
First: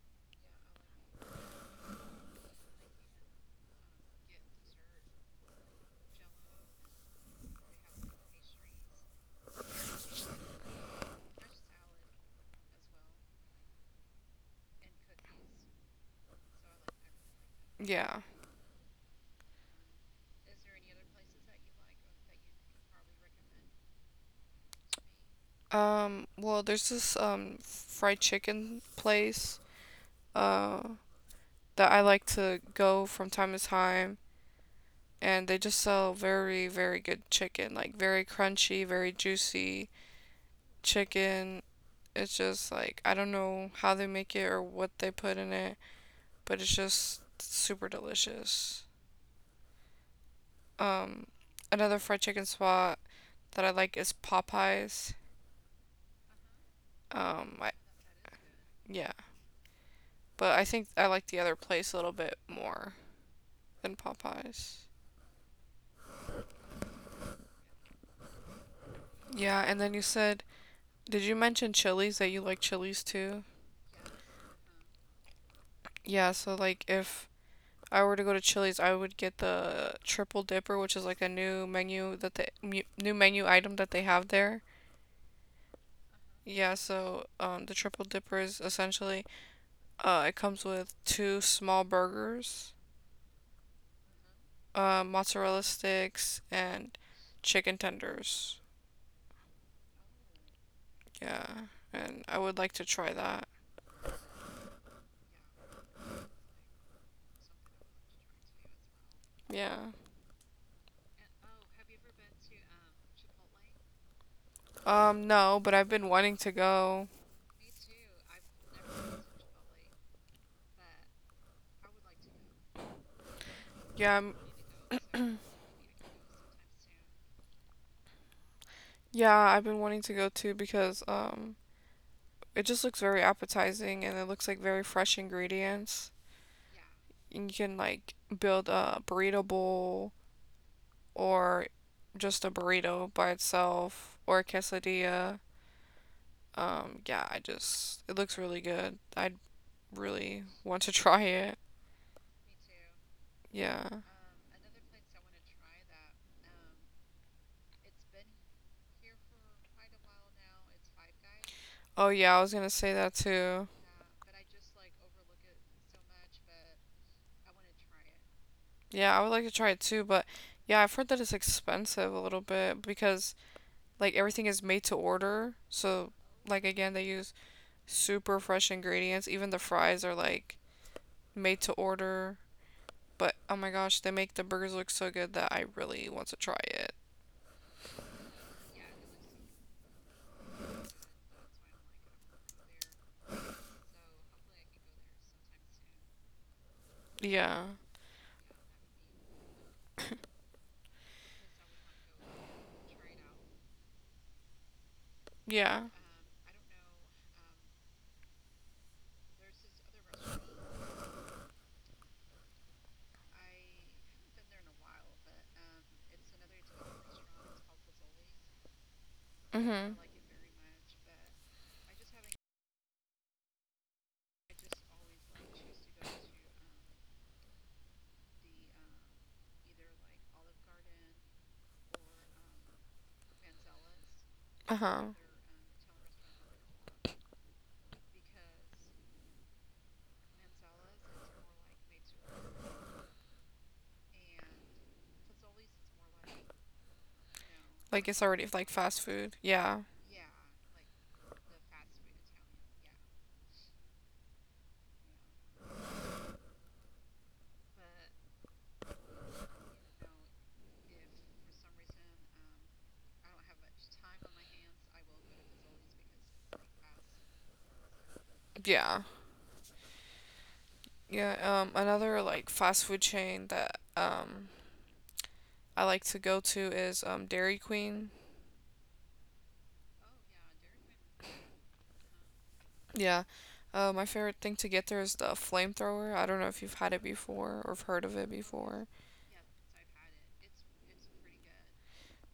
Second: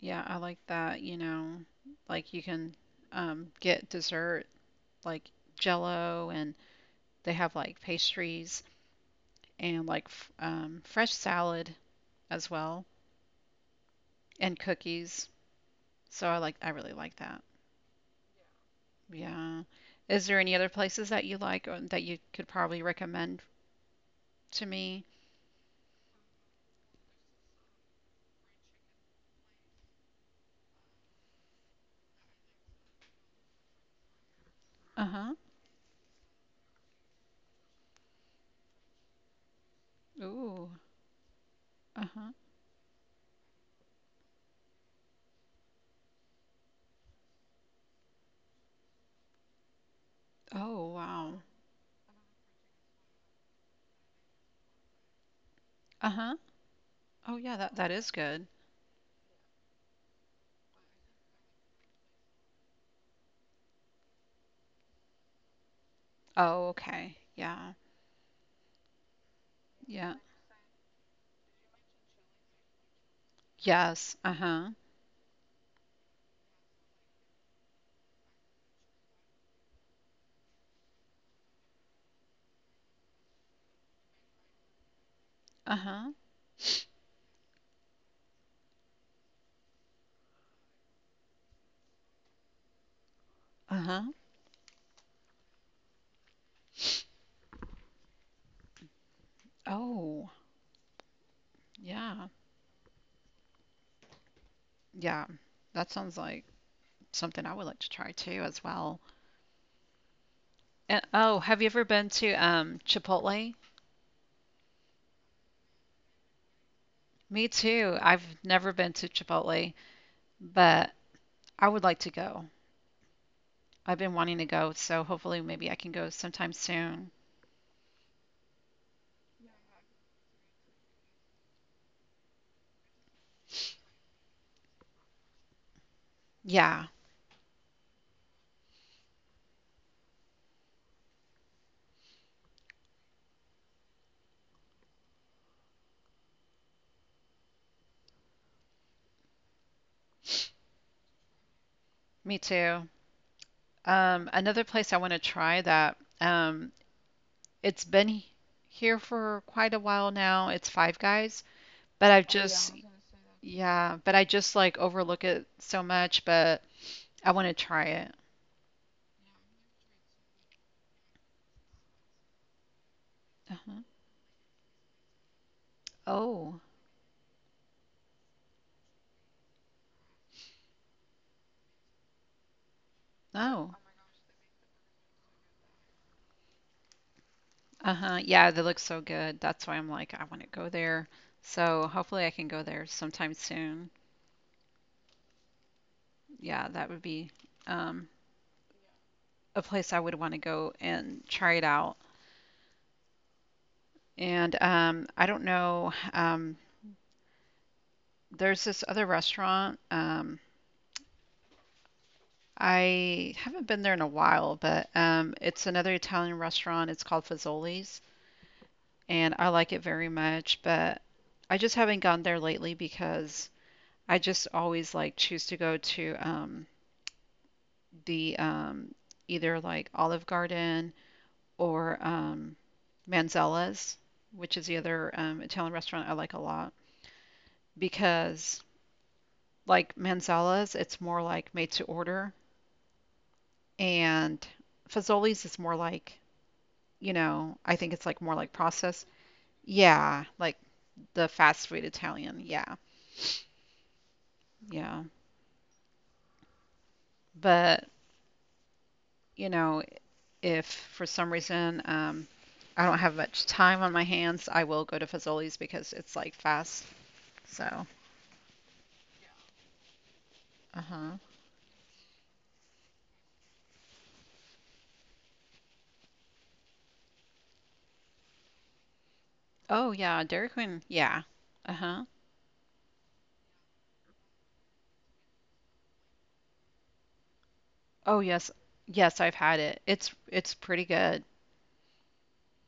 Yeah, I like that, you know. Like you can get dessert like jello and they have like pastries and like f fresh salad as well and cookies. So I really like that.
Yeah.
Yeah. Is there any other places that you like or that you could probably recommend to me?
Well, there's this fried chicken place uh that I like to go from time to time,
Uh-huh.
and they just sell very very good chicken, like very crunchy, very juicy
Ooh.
chicken.
Uh-huh.
It's just like I don't know how they make it or what they put in it, but it's just super delicious.
Oh, wow.
um Another fried chicken spot that I like is Popeyes.
Uh-huh. Oh, yeah,
um
that
I,
that is good.
yeah, but I think I like the other place a little bit more than Popeyes.
Oh, okay. Yeah.
Yeah, and then
Yeah.
you said, did you mention Chili's, that you like Chili's too?
Yes. Uh-huh.
Yeah, so like if I were to go to Chili's, I would get the triple dipper, which is like a new menu item that they have there.
Uh-huh.
Yeah, so the triple dipper is essentially it comes with two small burgers,
Uh-huh.
mozzarella sticks, and chicken tenders.
Oh,
Yeah,
yeah.
and I would like to try that.
Yeah. That sounds like something I would like to try too as well.
Yeah.
And oh, have you ever been to Chipotle?
No, but I've been wanting to go.
Me too. I've never been to Chipotle, but I would like to go. I've been
Yeah,
wanting
I'm-
to go, so hopefully maybe I can go sometime soon.
yeah, I've been wanting to go too because it just looks very appetizing and it looks like very fresh ingredients.
Yeah,
And you can like build a burrito bowl, or just a burrito by itself, or a quesadilla. Yeah, I just it looks really good. I would really want to [laughs] try it.
me too.
Yeah.
Another place I want to try that It's been here for quite a while now. It's Five Guys, but
Oh
I've Oh
yeah, I was
just,
gonna
that.
say that too.
Yeah, but I just like overlook it so much, but I want to try it.
Yeah, I would like to try it too, but yeah, I've heard that it's expensive a little bit because
Uh-huh.
like everything is made to order. So
Oh,
like again, they use super fresh ingredients. Even the fries are like made to order. But oh
oh.
my
Oh
gosh, they make the burgers look so good that I really want to try it.
make them. Uh-huh. Yeah, they look so good. That's why I'm like, I want to go there. So hopefully I can go there sometime soon. Yeah, that would be
Yeah.
um, a place I would want to go and try it out. And I don't
Yeah.
know. There's this other restaurant. I haven't been there in a while, but it's another Italian restaurant. It's called Fazoli's, and I like it
Mhm.
very much. But I just haven't gone there lately because I just always like choose to go to the either like Olive Garden or Manzella's, which is the other
Uh-huh.
Italian restaurant I like a lot because like Manzella's, it's more like made to order, and Fazoli's is more like I think it's like
Like
more
it's
like
already like
processed.
fast food. Yeah.
Yeah, like the fast food Italian. Yeah, yeah. But, you know, if for some reason I don't have much time on my hands, I will go to Fazoli's because it's like fast. So,
Yeah.
uh-huh.
Yeah, another like fast food chain that I like to go to is Dairy Queen.
Oh yeah, Dairy Queen. Yeah. Uh-huh.
Yeah. My favorite thing to get there is the flamethrower. I don't know if you've had it before or have
Oh
heard of
yes.
it before.
Yes, I've had it. It's pretty good.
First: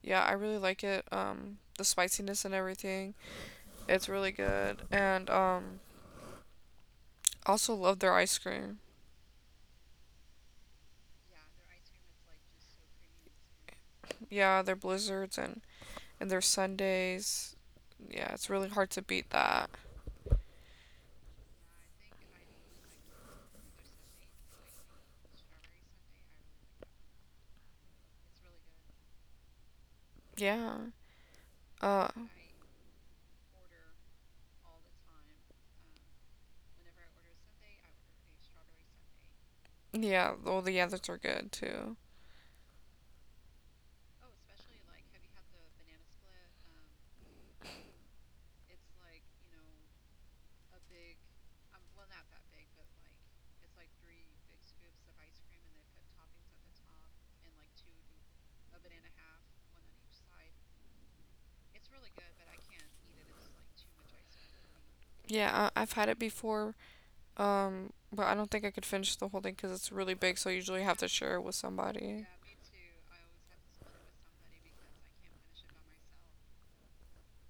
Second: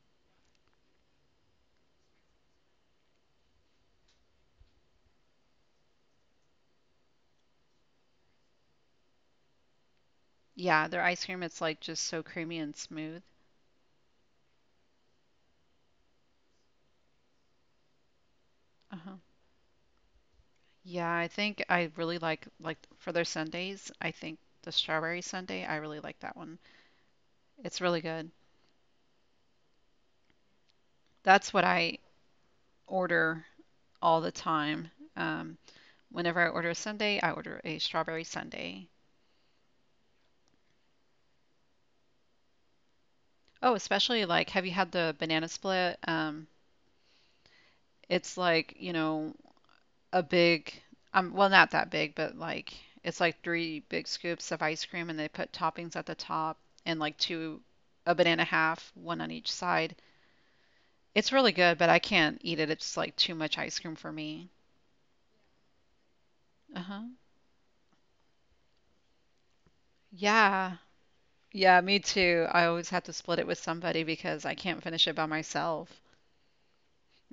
Yeah, I really like it. The spiciness and everything. It's really good. And also love their ice cream.
Yeah, their ice cream, it's like just so creamy and smooth.
Yeah, their blizzards and their sundaes. Yeah, it's really hard to beat
Uh-huh.
that.
Yeah, I think I really like for their sundaes. I think the strawberry sundae, I really like that one. It's really good.
Yeah.
That's what
Uh,
I order all the time. Um, Whenever I order a sundae, I order a strawberry sundae.
yeah. Well, the others are good too.
Oh, especially like, have you had the banana split? It's like, a big, well, not that big, but like it's like three big scoops of ice cream, and they put toppings at the top and like two, a banana half, one on each side. It's really good, but I can't eat it. It's like too much ice cream for me.
Yeah, I've had it before.
Uh-huh.
But I don't think I could finish the whole thing because it's really big. So I usually
Yeah.
have to share it with
Yeah, me
somebody.
too. I always have to split it with somebody because I can't finish it by myself.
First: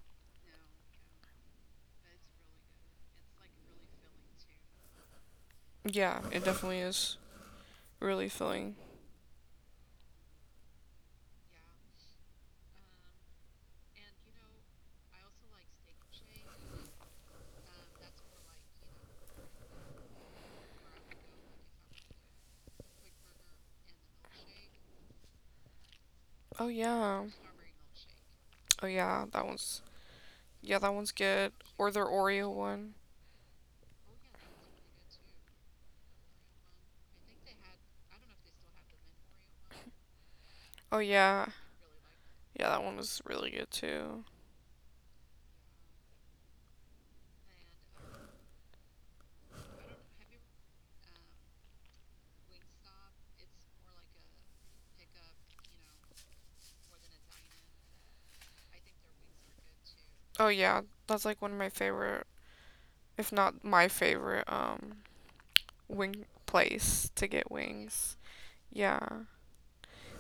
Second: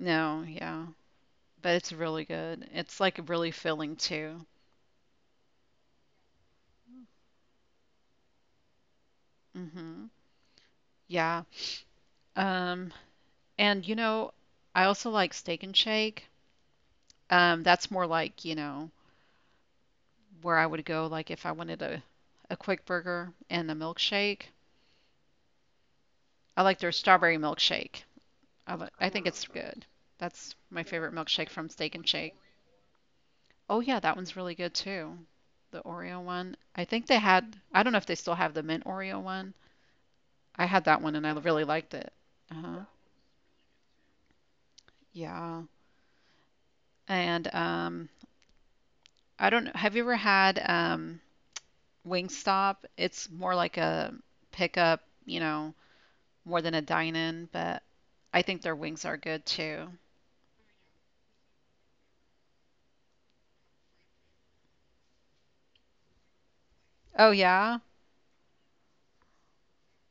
No, yeah. But it's really good. It's like really filling too.
Yeah, it definitely is really filling.
Hmm. Yeah. Um, and I also like Steak and Shake. That's more like, where I would go like if I wanted a quick burger and a milkshake. I
Oh
like their
yeah.
strawberry milkshake. I,
Oh
li- I
yeah.
think it's good. That's my
That one's
favorite
good.
milkshake from
Or
Steak
their
and Shake.
Oreo one.
Oh yeah, that one's really good too. The Oreo one. I think they had, I don't know if they still have the mint Oreo one. I had
Oh
that one and I
yeah,
really liked it.
yeah, that
Uh-huh.
one was really good too.
Yeah. And I don't know, have you ever had Wingstop? It's more like a pickup, more than a dine-in, but I think their wings are good too.
Oh yeah, that's like one of my favorite, if not my favorite, wing place to
Oh
get
yeah.
wings. Yeah,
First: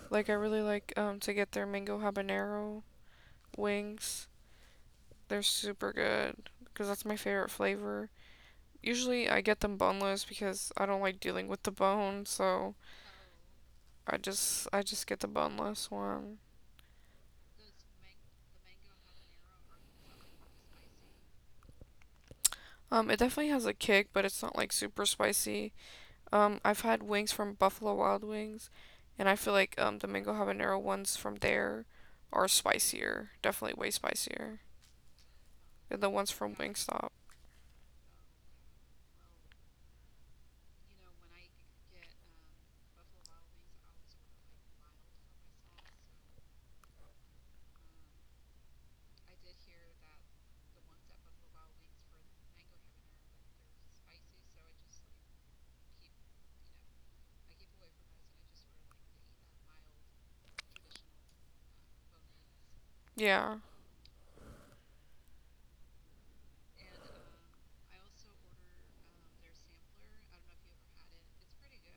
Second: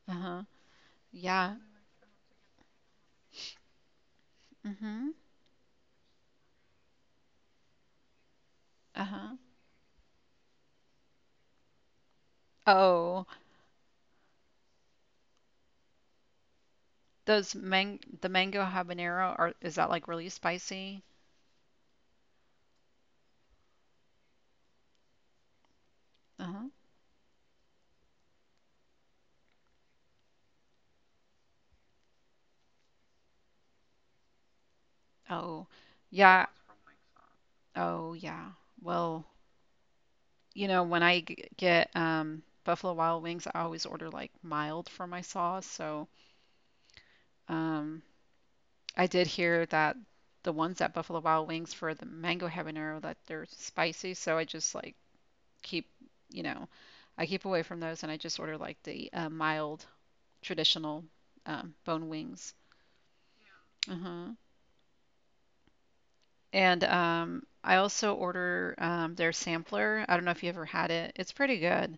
like I
Uh-huh.
really like to get
Yeah.
their mango habanero wings.
Mm-hmm.
They're super good because that's my favorite flavor. Usually
Uh-huh.
I get them boneless because I don't like dealing with the bone, so
Oh,
I just get the boneless one.
Those mang the mango habanero are is that like really spicy?
It definitely has a kick, but it's not like super spicy.
Uh-huh.
I've had wings from Buffalo Wild Wings, and I feel like the mango habanero ones from there are spicier, definitely way spicier
Oh,
than the ones
yeah.
from Wingstop.
Oh, yeah. Well, when I get Buffalo Wild Wings, I always order like mild for my sauce. So, um I did hear that the ones at Buffalo Wild Wings for the mango habanero that they're spicy, so I just like keep, you know, keep away from those and I just order like the mild traditional bone wings.
Yeah.
And I also order their sampler. I don't know if you ever had it. It's pretty good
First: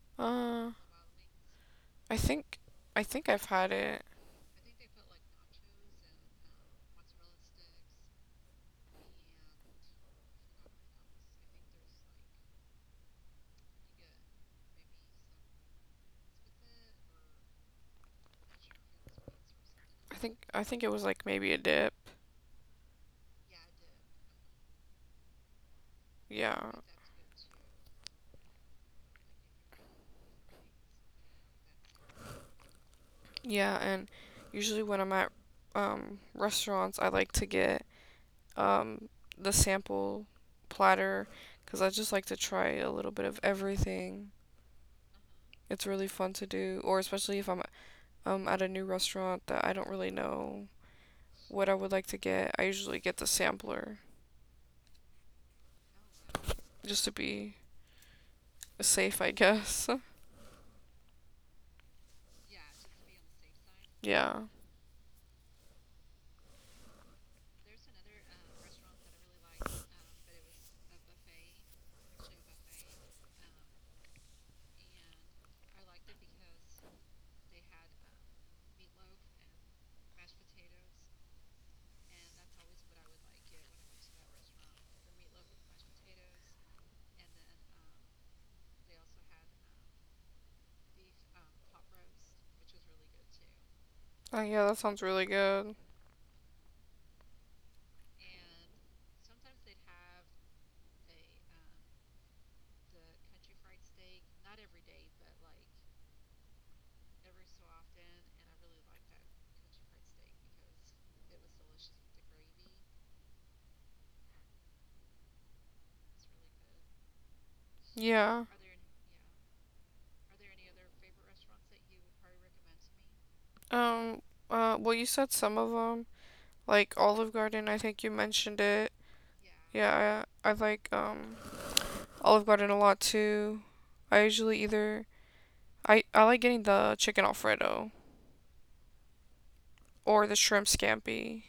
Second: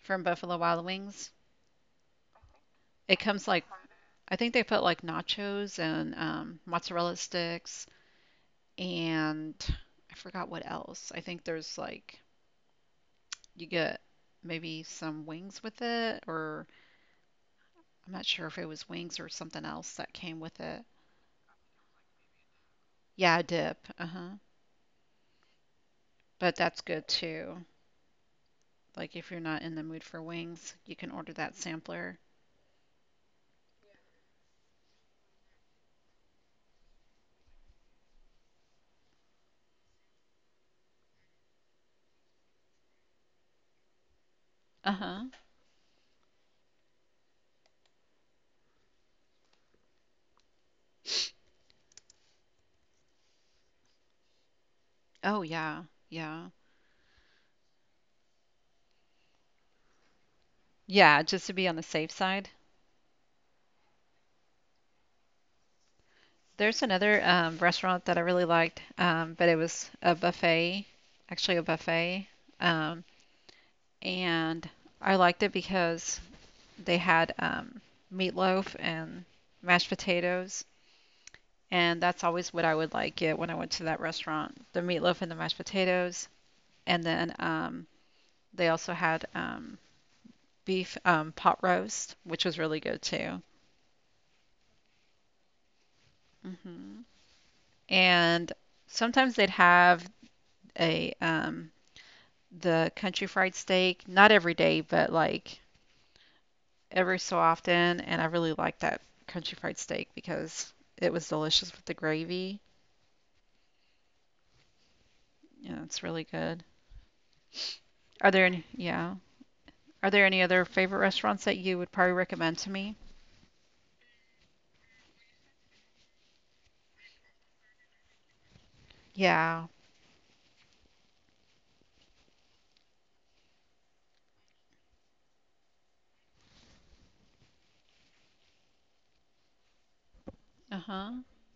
from Buffalo
Uh,
Wild Wings.
I think I
It
think I've
comes like
had it.
I think they put like nachos and mozzarella sticks, and I forgot what else. I think there's like you get maybe some wings with it, or I'm not sure if it was wings or something else that
I
came
think
with
I
it.
think it was like maybe a dip.
Yeah, a dip. Uh-huh. But
Yeah.
that's good too. Like if you're not in the mood for wings, you can order that sampler.
Yeah, and usually when I'm at restaurants, I like to get um the sample platter because I just like to try a little bit of everything.
Uh-huh.
It's really fun to do, or especially if I'm at a new restaurant that I don't really know what I would like to get. I usually get the sampler
Oh, yeah. Yeah.
just to be safe, I guess.
Yeah, just to be on the safe side.
[laughs] Yeah.
There's another restaurant that I really liked, but it was a buffet, actually a buffet. Um, and I liked it because they had meatloaf and mashed potatoes. And that's always what I would like it when I went to that restaurant, the meatloaf and the mashed potatoes. And then they also had beef pot roast, which was really good too.
Oh yeah, that sounds really good.
Hmm. And sometimes they'd have a the country fried steak, not every day, but like every so often. And I really liked that country fried steak because it was delicious with the gravy. Yeah, it's really good. Are there
Yeah.
any, yeah, are there any other favorite restaurants that you would probably recommend to me?
Um. Well, you said some of them, like Olive Garden. I think you mentioned it.
Yeah.
Yeah. I like Olive Garden a lot too. I usually either I like getting the chicken alfredo or the shrimp
Uh-huh.
scampi,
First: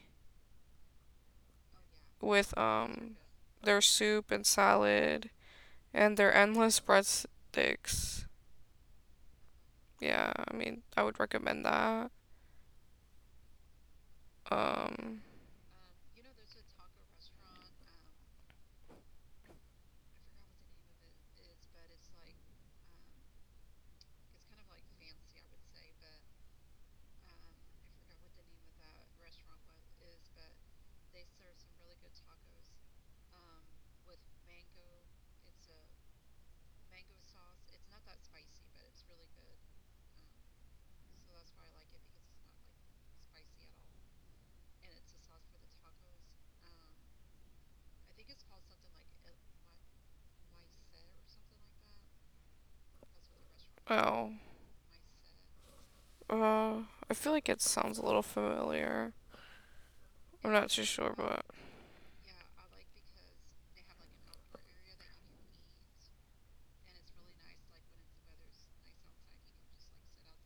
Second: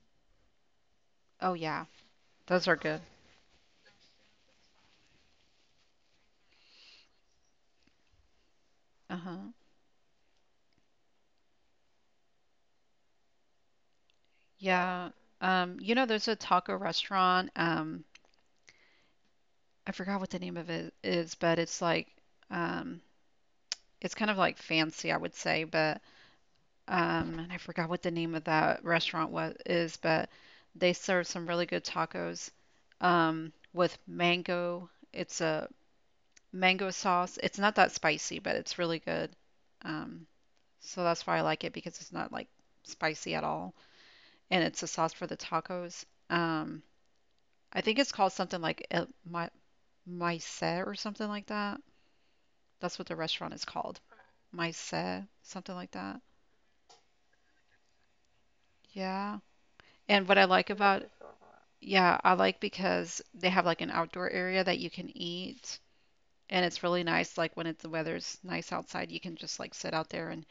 Oh yeah,
with
those are good.
their soup and salad and their endless breadsticks.
Uh-huh.
Yeah, I mean, I would recommend that.
Yeah.
Um,
There's a taco restaurant. I forgot what the name of it is, but it's like um it's kind of like fancy, I would say, but and I forgot what the name of that restaurant was is, but they serve some really good tacos with mango. It's a mango sauce. It's not that spicy, but it's really good. Um, so that's why I like it because it's not like spicy at all, and it's a sauce for the tacos. Um, I think it's called something like El Maise or something like that. That's what the restaurant is called.
oh,
Maise, something like that.
uh, I feel like it sounds a little familiar.
Yeah. And what I
I'm
like
not too
about
sure, but
yeah, I like because they have like an outdoor area that you can eat, and it's really nice. Like when it's the weather's nice outside, you can just like sit out there and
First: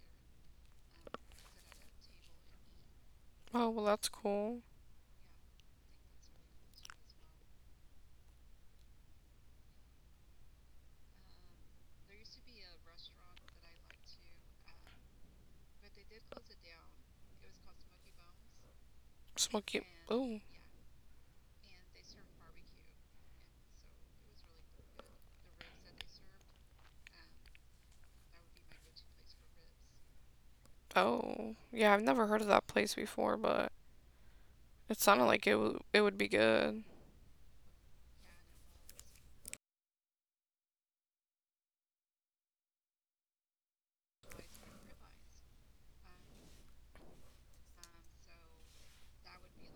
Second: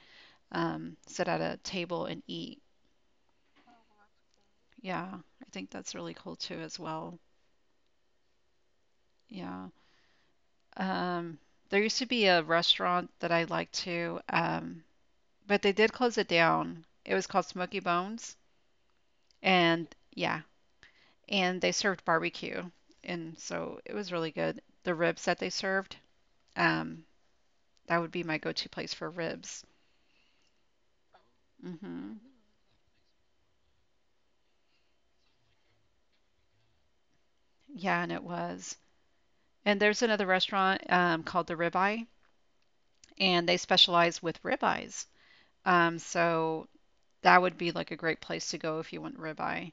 sit at a table and eat.
oh well, that's cool.
Yeah, I think that's really cool too as well. Yeah. Um, there used to be a restaurant that I liked to, but they did close it down. It was called Smoky Bones,
Smoky.
and
Oh.
yeah, and they served barbecue, and so it was really good. The ribs that they served. Um, that would be my go-to place for ribs.
Oh, yeah, I've
Hmm.
never heard of that place before, but it sounded like it would be good.
Yeah, and it was. And there's another restaurant called the Ribeye, and they specialize with ribeyes. So that would be like a great place to go if you want ribeye.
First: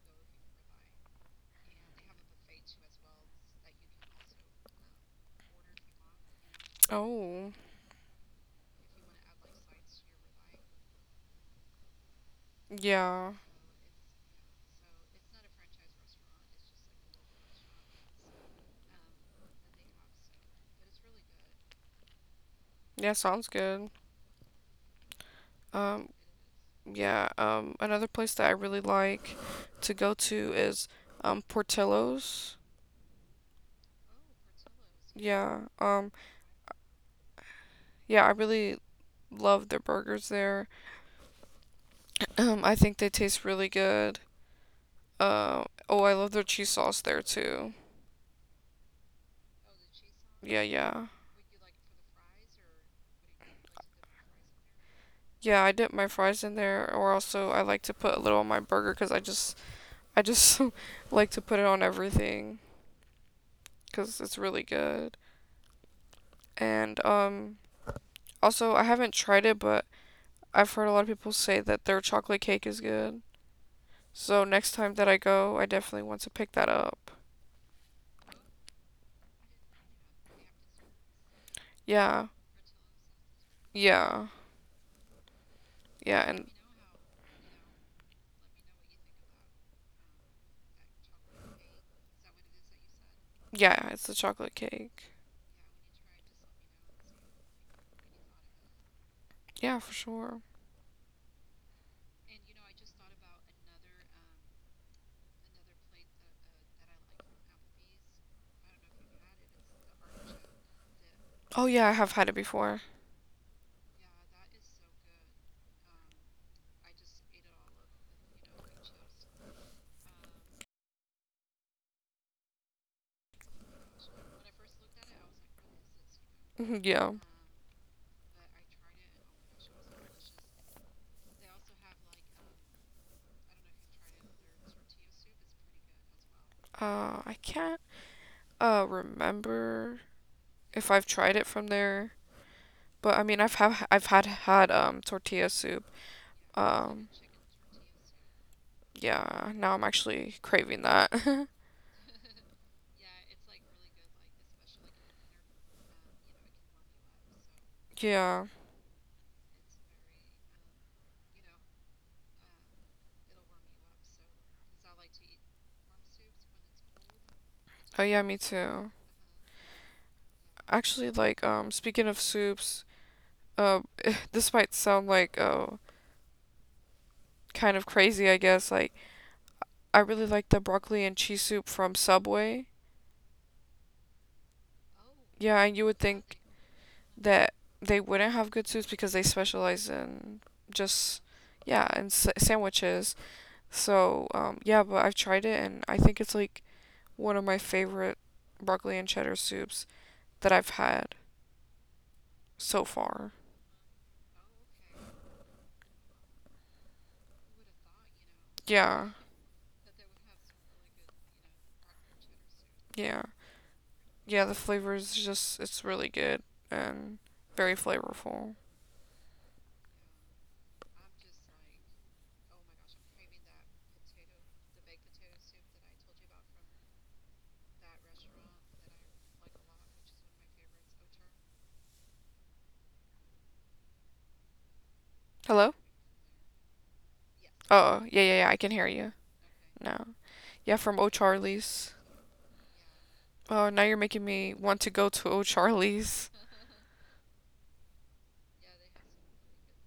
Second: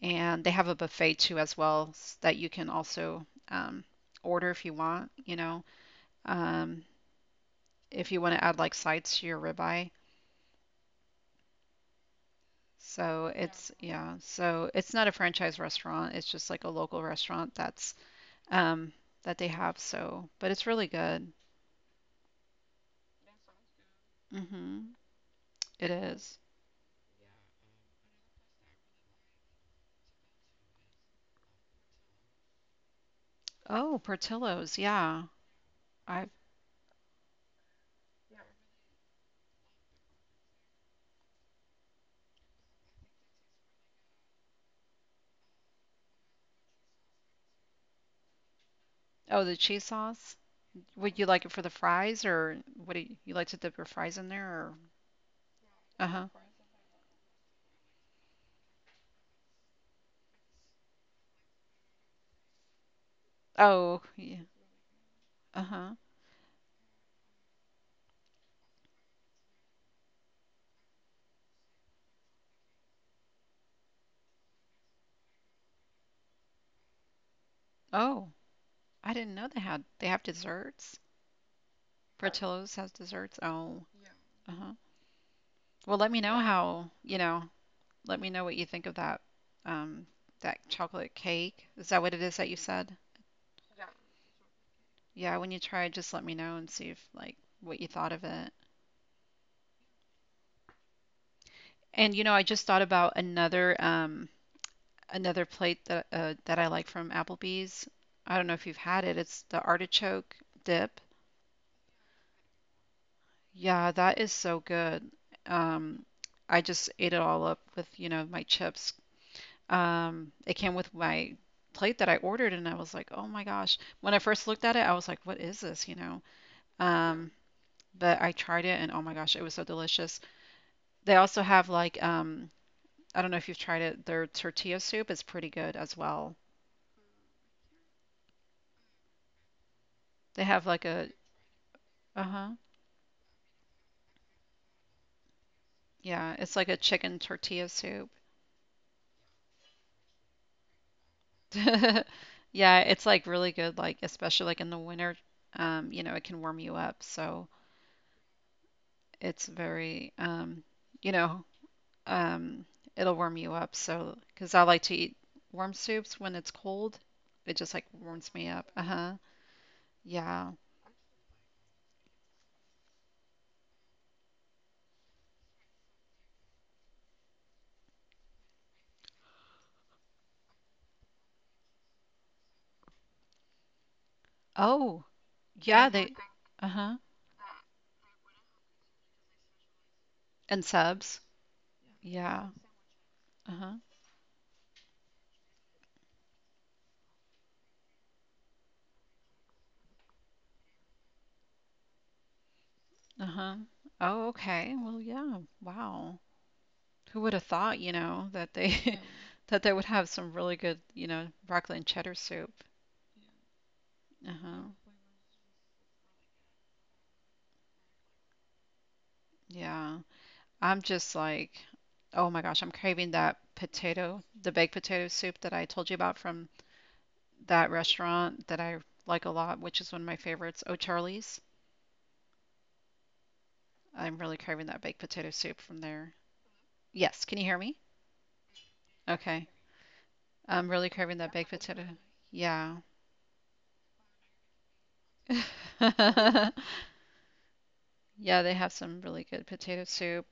And they have a buffet too as well that you can also order if you want, um,
Oh,
to add like sides to your ribeye. So
yeah,
it's yeah, so it's not a franchise restaurant. It's just like a local restaurant um, that they have. So, but it's really good.
yeah, sounds good.
Hmm. It
Um,
is.
Yeah, another place that I really like to go to is Portillo's.
Oh, Portillo's. Yeah.
Yeah,
I've.
yeah, I really love their burgers there. [clears throat] I think they taste really good. Oh, I love their cheese sauce there too.
Oh, the cheese sauce.
Yeah, yeah.
Would you like it for the fries, or what do you like to dip your fries in there? Or
Yeah, I dip
uh
my
huh.
fries in there, or also I like to put a little on my burger because I just [laughs] like to put it on everything
Oh,
because
yeah.
it's really good.
Uh huh.
And also I haven't tried it, but I've heard a lot of people say that their chocolate cake is good. So next time that I go, I definitely want to pick that up.
Oh, I didn't know they had. They have desserts.
Yeah.
Portillo's has desserts. Oh,
Yeah.
uh huh. Well, let me
Yeah,
know
and
how. Let me know what you think of that. Um, that chocolate cake. Is that what it is that you said?
yeah, it's the chocolate cake.
Yeah, when you try, just let me know and see if like what you thought of it.
Yeah, for sure.
And I just thought about another plate that I like from Applebee's. I don't know if you've had it. It's the artichoke dip.
Oh yeah, I have had it before.
Yeah, that is so good. Um, I just ate it all up with my chips. It came with my plate that I ordered, and I was like, oh my gosh. When I first looked at it, I was like, what is this, you know?
[laughs] Yeah.
Um, but I tried it, and oh my gosh, it was so delicious. They also have like I don't know if you've tried it. Their tortilla soup is pretty good as well.
I can't remember
They have like
if I've
a,
tried it from there,
uh-huh.
but I mean, I've had tortilla soup.
Yeah, it's like a
Um,
chicken tortilla soup.
yeah, now I'm actually craving that. [laughs]
[laughs] Yeah, it's like really good, like especially like in the winter, it can warm you up. So
Yeah.
it's very, you know, um, it'll warm you up. So, because I like to eat warm soups when it's cold, it just like
Oh yeah, me
warms me up.
too.
Uh-huh. Yeah.
Actually, like, speaking of soups, uh, [laughs] this might sound like, kind of crazy, I guess. Like, I really like the broccoli and cheese soup from Subway.
Oh,
Yeah, and you
yeah,
would
they,
think
uh-huh.
that they wouldn't have good soups because they specialize in
And
just,
subs.
yeah, and
Yeah.
sandwiches.
Uh-huh.
So, yeah, but I've tried it and I think it's like one of my favorite broccoli and cheddar soups that I've had so far.
Uh-huh. Oh, okay. Well, yeah. Wow. Who would have thought that they [laughs] Mm.
Yeah,
that they would have some really good broccoli and cheddar soup.
yeah. Yeah, the
Uh-huh.
flavor is just it's really good and very flavorful.
Yeah. I'm just like, oh my gosh, I'm craving that potato, the baked potato soup that I told you about from that restaurant that I like a lot, which is one of my favorites, O'Charlie's. I'm really craving that baked potato soup from there.
Hello?
Yes, can you hear me?
Oh, yeah, yeah, yeah, I can
Okay.
hear you
I'm
now.
really craving that
Yeah,
baked
from
potato.
O'Charlie's.
Yeah.
Oh, now you're making me want to go to
[laughs]
O'Charlie's.
Yeah, they have some really good potato soup.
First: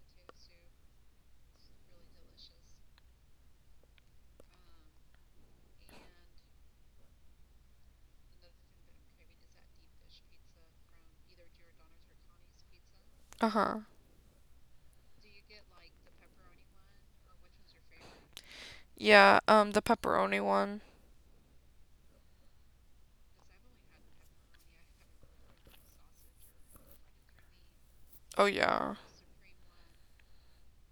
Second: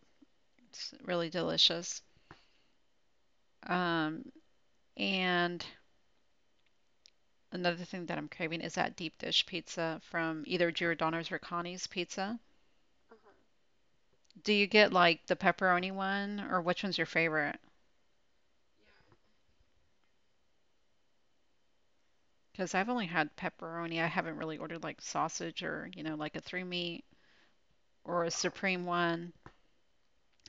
It's really delicious. Um, and another thing that I'm craving is that deep dish pizza from either Giordano's or Connie's Pizza.
Uh-huh.
Do you get like the pepperoni one, or which one's your favorite?
Yeah, the pepperoni one.
Because I've only had pepperoni. I haven't really ordered like sausage or, like a three meat
Oh
or a
yeah.
supreme one.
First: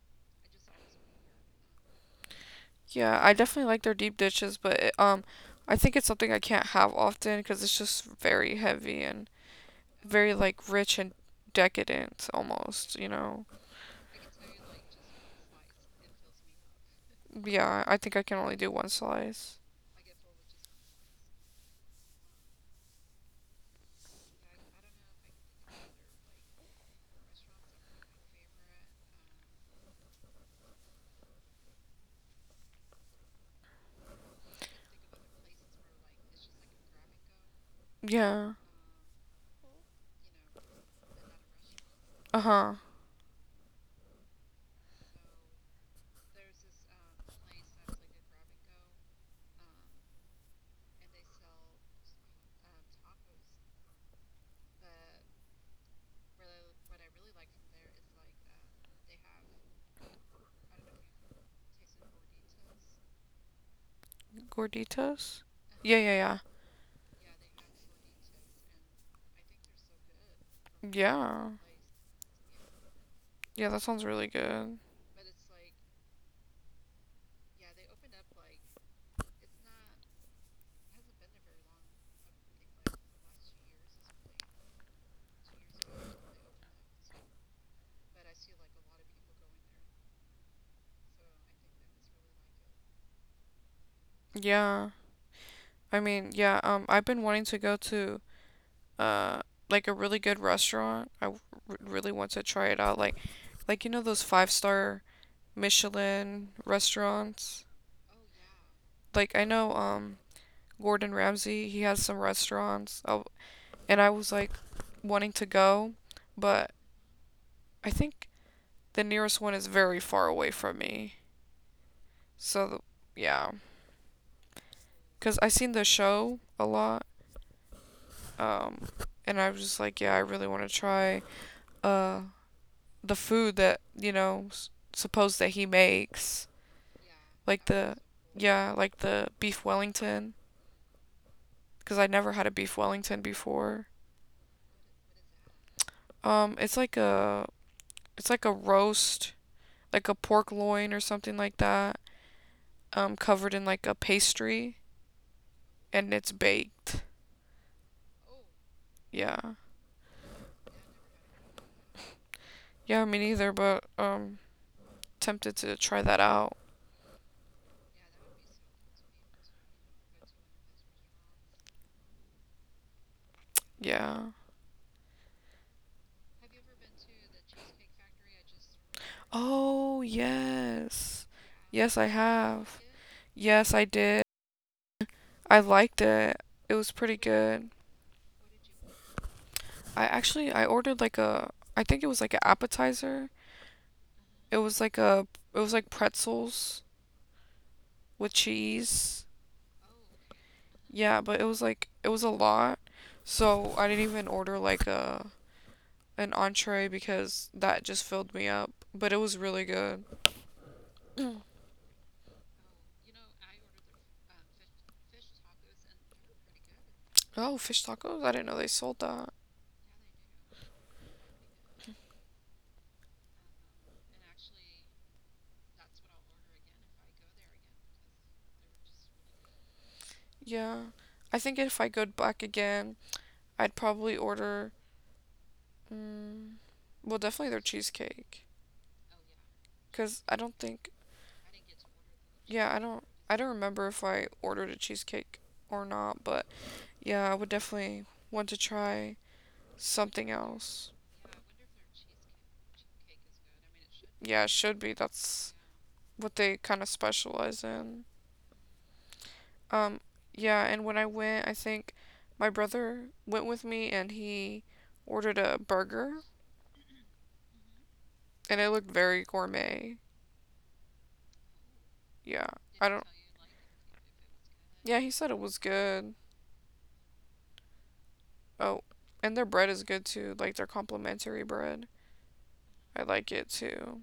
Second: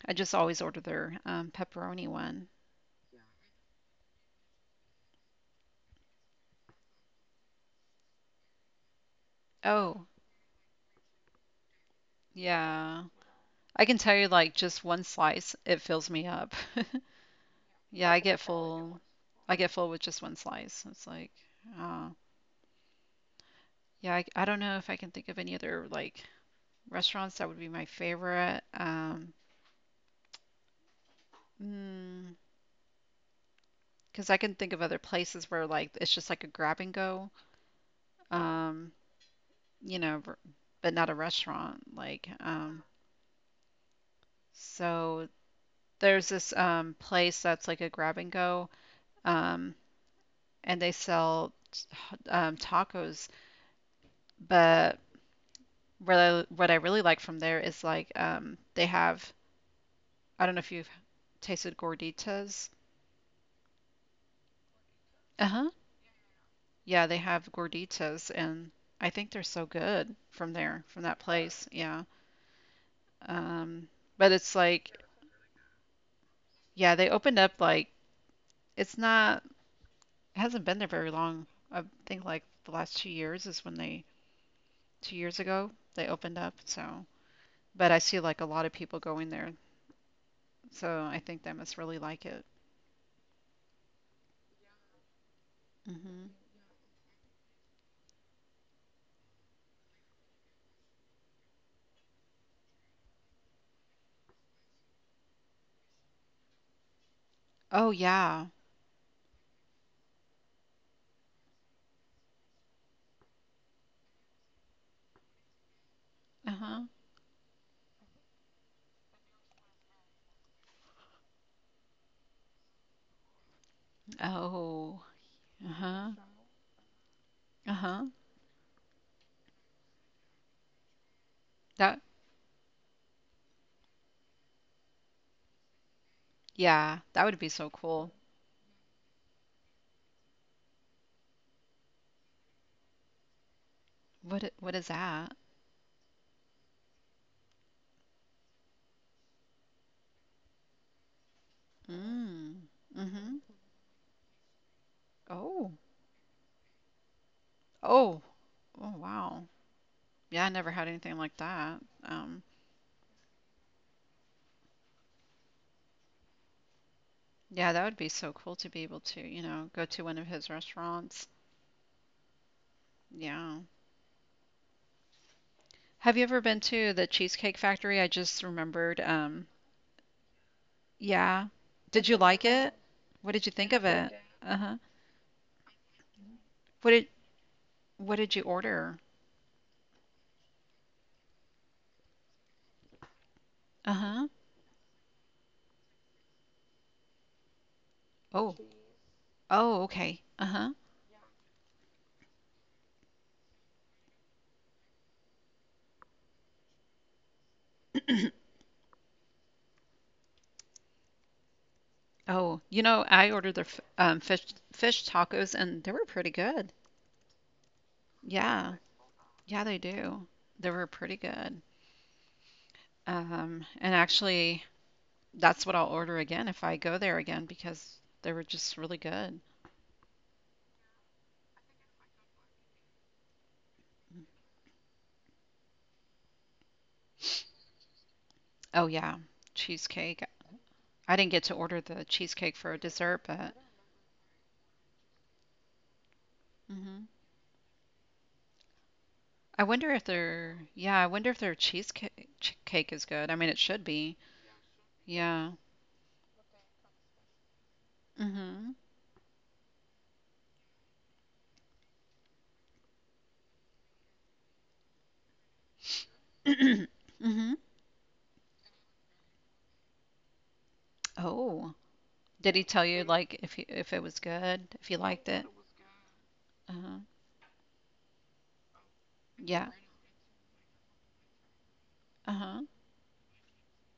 I just always order their pepperoni one.
Yeah, I definitely like their deep dishes, but I think it's something I can't have often cuz it's just very heavy and
Oh,
very like rich and decadent almost,
yeah.
you know.
I can tell you like just one slice, it fills me up. [laughs]
Yeah, I
Yeah,
think
I
I can
get
only do one
full. I
slice.
get full with just one slice. It's like, uh, yeah, I don't know if I can think of any other like restaurants that would be my favorite. Mm, 'Cause I can think of other places where like it's just like a grab and go.
Yeah.
Um, you know, ver- but not a restaurant. Like,
Uh-huh.
so there's this place that's like a grab and go. Um, and they sell tacos, but what I really like from there is like they have, I don't know if you've tasted gorditas.
Gorditas.
Uh-huh.
Yeah, yeah, yeah.
Yeah, they have gorditas, and I think they're so good from there, from that
Yeah.
place. Yeah.
Yeah, that
Um,
sounds really
but it's
good.
like, yeah, they opened up like it's not, it hasn't been there very long. I think like the last 2 years is when they, 2 years ago, they opened up. So, but I see like a lot of people going there. So I think they must really like it.
Yeah. I mean,
Hmm.
yeah, I've been wanting to go to uh like a really good restaurant. I really want to try it out like you know those five-star Michelin restaurants?
Oh, yeah.
Like I know Gordon Ramsay, he has some restaurants. Oh, and I was like wanting to go, but
Uh-huh.
I think the nearest one is very far away from me. So, yeah.
Oh,
Cause I seen the
uh-huh.
show a lot,
Uh-huh.
um, and I was just like, yeah, I really want to try
That
uh the food that suppose that he makes,
Yeah, that would be so
like the
cool.
yeah, like the beef Wellington, cause I never had a beef Wellington before.
What is that?
Um, it's like a it's like a roast, like a pork loin or something like that,
Mm. Mm-hmm.
covered in like a pastry,
Oh.
and it's baked.
Oh. Oh,
Yeah,
wow. Yeah, I never had anything like that.
yeah, me neither, but tempted to try that out.
Yeah, that would be so cool to be able to, you know, go to one of his restaurants. Yeah.
Yeah.
Have you ever been to the Cheesecake Factory? I just remembered.
Oh, yes.
Yeah.
Yes, I
Did you like it?
have.
What did you think
Yes,
of
I
it?
did.
Uh-huh.
I liked it. It
What
was
did
pretty good.
what did you order?
I ordered like a I think it was like an appetizer.
Uh-huh.
It was like a it was like pretzels with
Oh.
cheese.
Oh, okay. Uh-huh.
Yeah, but it was a lot. So I didn't even order like a an entree because that just filled me up. But it was really good. [clears throat]
Oh, I ordered their fish tacos, and they were pretty good.
Oh, fish tacos? I didn't know they
Yeah,
sold that.
yeah, they do. They were pretty good. And actually, that's what I'll order again if I go there again, because they were just really good.
Yeah. I think if I go back again, I'd probably order. Mm, well, definitely their cheesecake,
Oh yeah,
cause
cheesecake.
I don't think.
I didn't get to order the cheesecake
Yeah,
for
I
a
don't.
dessert,
I don't
but
remember if I ordered a cheesecake or not, but
hmm
yeah, I would definitely want to try
I wonder if
something
their
else.
yeah, I wonder if their cheesecake cake is good. I mean, it should be.
Yeah, it should be. That's
Yeah.
what they kind of specialize in.
Hmm.
Um, yeah, and when I went, I think my brother went with me and he ordered a burger,
[clears throat] Hmm.
and it looked very gourmet.
Oh,
Yeah,
did he
I
tell
don't.
you like if it was good, if
Yeah,
you
he said
liked
it
it?
was good.
Uh-huh.
Oh, and their bread
Yeah.
is good too. Like their complimentary bread.
Uh-huh.
I like it too.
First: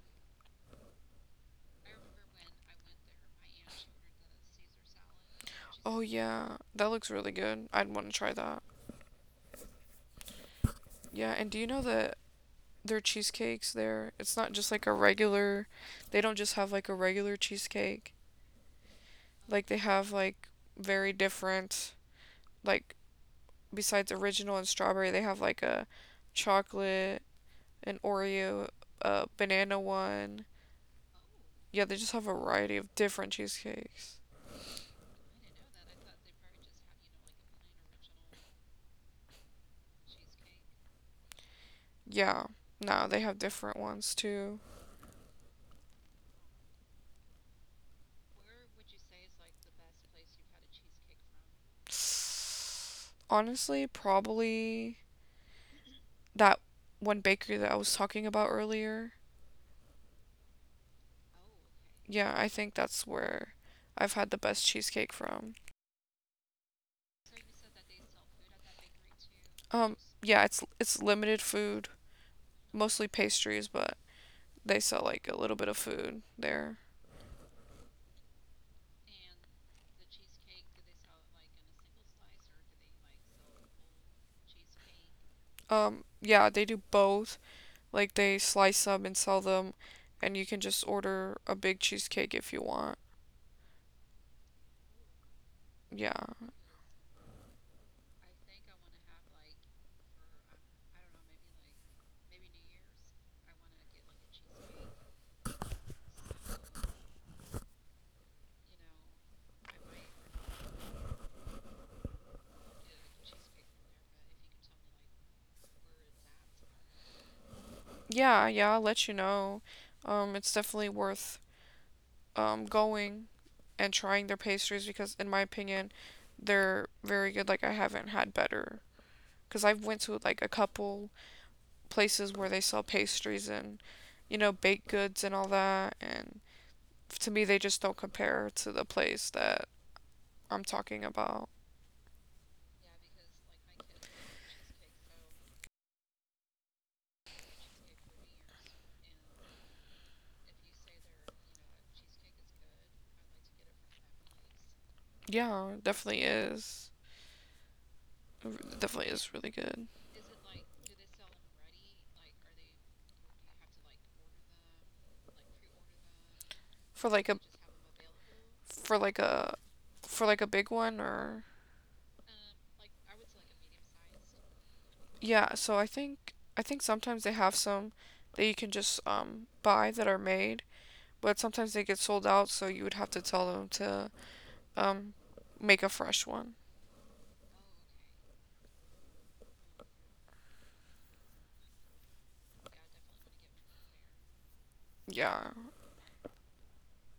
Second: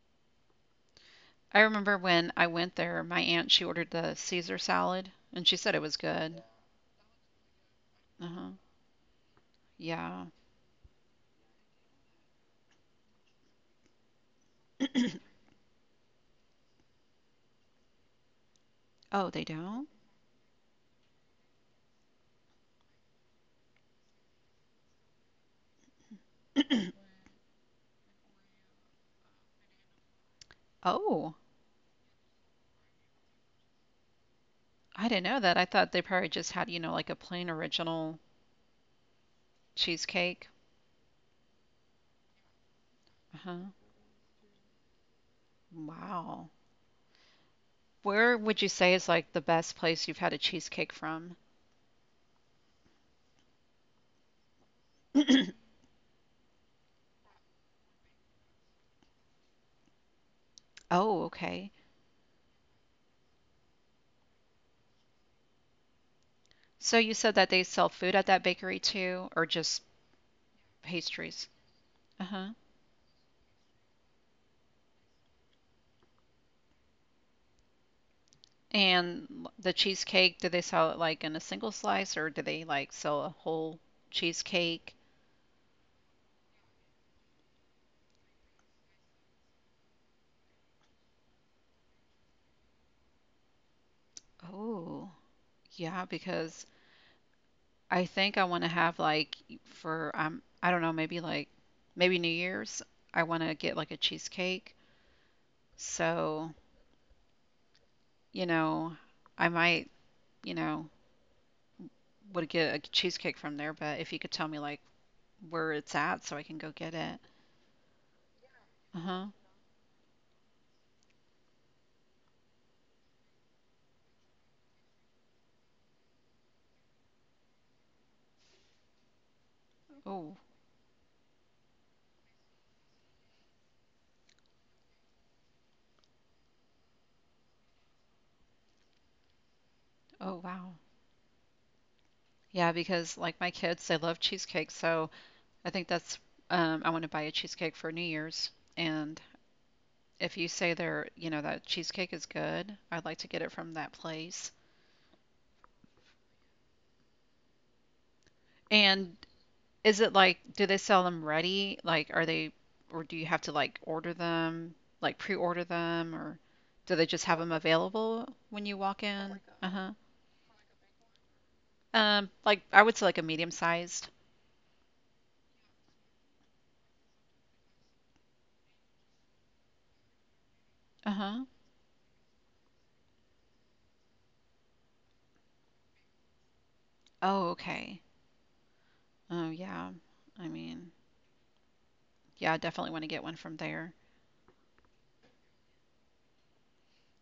I remember when I went there, my aunt, she ordered the Caesar salad and she said it was
Oh
good.
yeah, that looks really good. I'd want to try
Uh-huh.
that.
Yeah.
Yeah, and do you know that their cheesecakes there, it's not just like a
[clears throat]
regular, they don't just have like a regular cheesecake.
Oh, they
Like they
don't?
have like very different, like besides original and strawberry, they have like a
[clears throat]
chocolate, an Oreo, a banana one.
Oh,
Yeah, they just have a variety of different cheesecakes.
I didn't know that. I thought they probably just had, like a plain original cheesecake.
Yeah, no, they have
Uh-huh.
different ones too.
Wow. Where would you say is like the best place you've had a cheesecake from? [clears throat]
Honestly, probably that one bakery that I was talking about earlier.
Oh, okay.
Yeah, I think that's where I've had the best cheesecake from.
So you said that they sell food at that bakery too, or just
Um, yeah, it's
pastries?
limited food,
Uh-huh.
mostly pastries, but they sell like a little bit of food there.
And the cheesecake, do they sell it like in a single slice, or do they like sell a whole cheesecake?
Yeah, they do both. Like they slice them and sell them, and you can just order a big cheesecake if you want.
Oh, yeah,
Yeah.
because I think I want to have, like, for I don't know, maybe like maybe New Year's, I want to get like a cheesecake. So, you know, I might, you know, would get a cheesecake from there, but if you could tell me like where it's at so I can go get it.
Yeah, yeah, I'll let you
Uh-huh.
know. It's definitely worth going and trying their pastries because in my opinion, they're very good. Like I haven't had better because I've went to
Oh,
like a couple places where they sell pastries and baked goods and all that, and to me they just don't compare to the place that
oh
I'm
wow.
talking about.
Yeah, because like my kids, they love cheesecake, so I think that's I want to buy a cheesecake for New Year's. And if you say there, that cheesecake is good, I'd like to get it from that place.
Yeah, definitely is. It
And
definitely is really good
is it like, do they sell them ready? Like are they or do you have to like order them, like pre-order them, or do they
for
just
like
have
a
them available when you walk
for like
in?
a
Uh-huh.
big one or
Like I would say like a medium-sized.
yeah. So I think sometimes they have some that you can just buy that are made, but
Uh-huh.
sometimes they get sold out. So you would have to tell them to um make a fresh one.
Oh, okay. Oh yeah. I mean, yeah, I definitely want to get one from there.
Yeah.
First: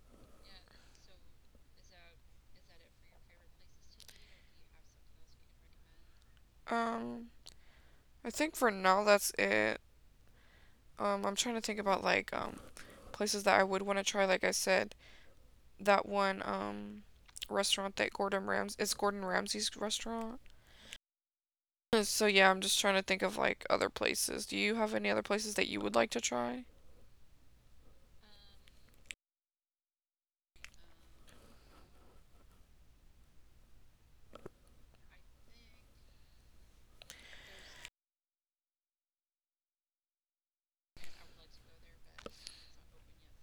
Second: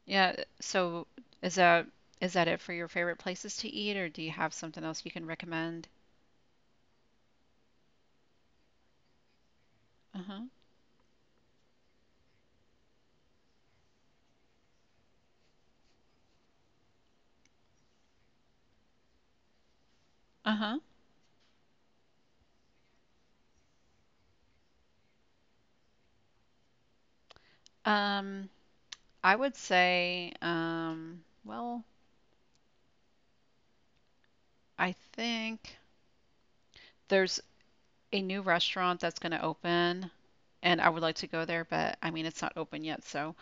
Yeah, so is that is that it for your favorite places to eat, or do you have something else you can recommend?
Um. I think for now that's it.
Uh-huh.
I'm trying to think about places that I would want to try. Like I said, that one restaurant that Gordon Rams it's Gordon Ramsay's restaurant.
Uh-huh.
[laughs] So yeah, I'm just trying to think of like other places. Do you have any other places that you would like to try?
Um, I would say, well, I think there's a new restaurant that's going to open, and I would like to go there, but I mean, it's not open yet, so,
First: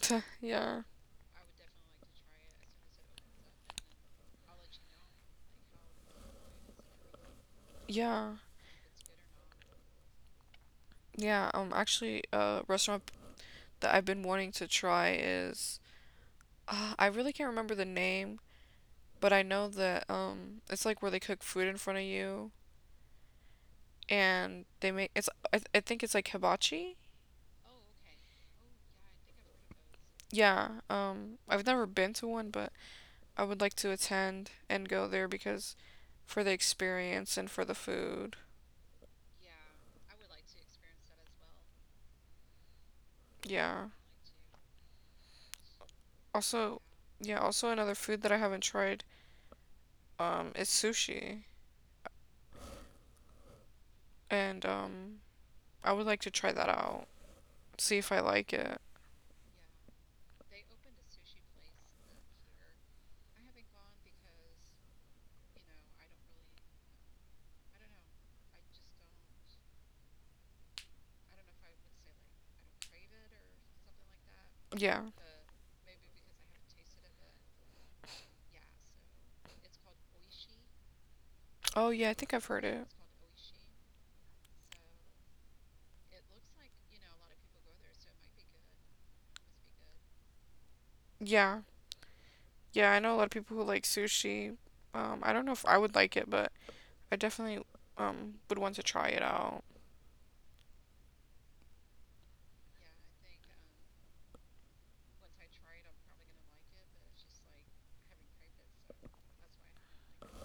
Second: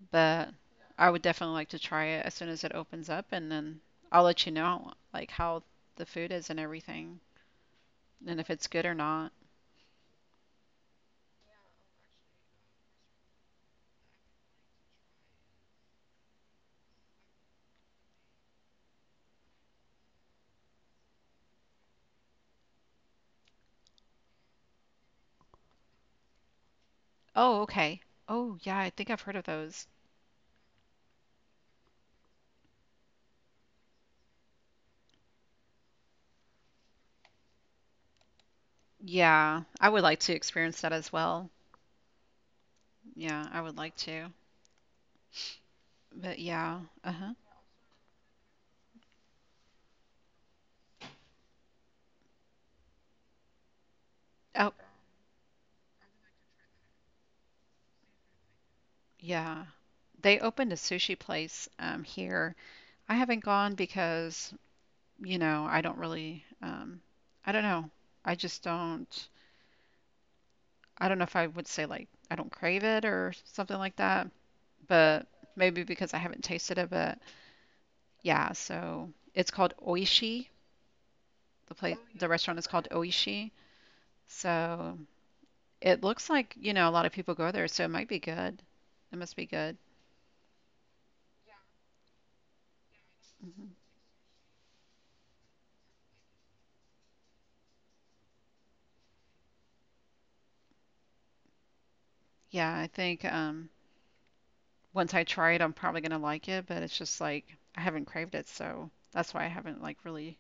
[laughs]
but
Yeah.
I would definitely like to try it as soon as it opens up, and then I'll let you know like how the food is and everything,
Yeah.
and if it's good or not.
Yeah, actually a restaurant that I've been wanting to try is I really can't remember the name, but I know that it's like where they cook food in front of you and they make I think it's like hibachi.
Oh, okay. Oh, yeah, I think I've heard of those.
Yeah, I've never been to one, but I would like to attend and go there because for the experience and for the food.
Yeah, I would like to experience that as well. Yeah, I would
Yeah.
like to. But
Also,
yeah,
yeah,
uh-huh.
also another food that I haven't tried is sushi. And
Oh,
I would like to try that out. See if I like it.
yeah. They opened a sushi place here. I haven't gone because, I don't really I don't know. I just don't I don't know if I would say like I don't crave it or something like that,
Yeah.
but maybe because I haven't tasted it, but yeah, so it's called Oishi.
Oh yeah, I
The
think I've
restaurant
heard
is
it.
called Oishi. So it looks like, a lot of people go there, so it might be good. It must be good.
Yeah. Yeah, I know a lot of people who
Mhm.
like sushi. I don't know if I would like it, but I definitely would want to try it out.
Yeah, I think once I try it, I'm probably gonna like it, but it's just like I haven't craved it, so that's why I haven't like really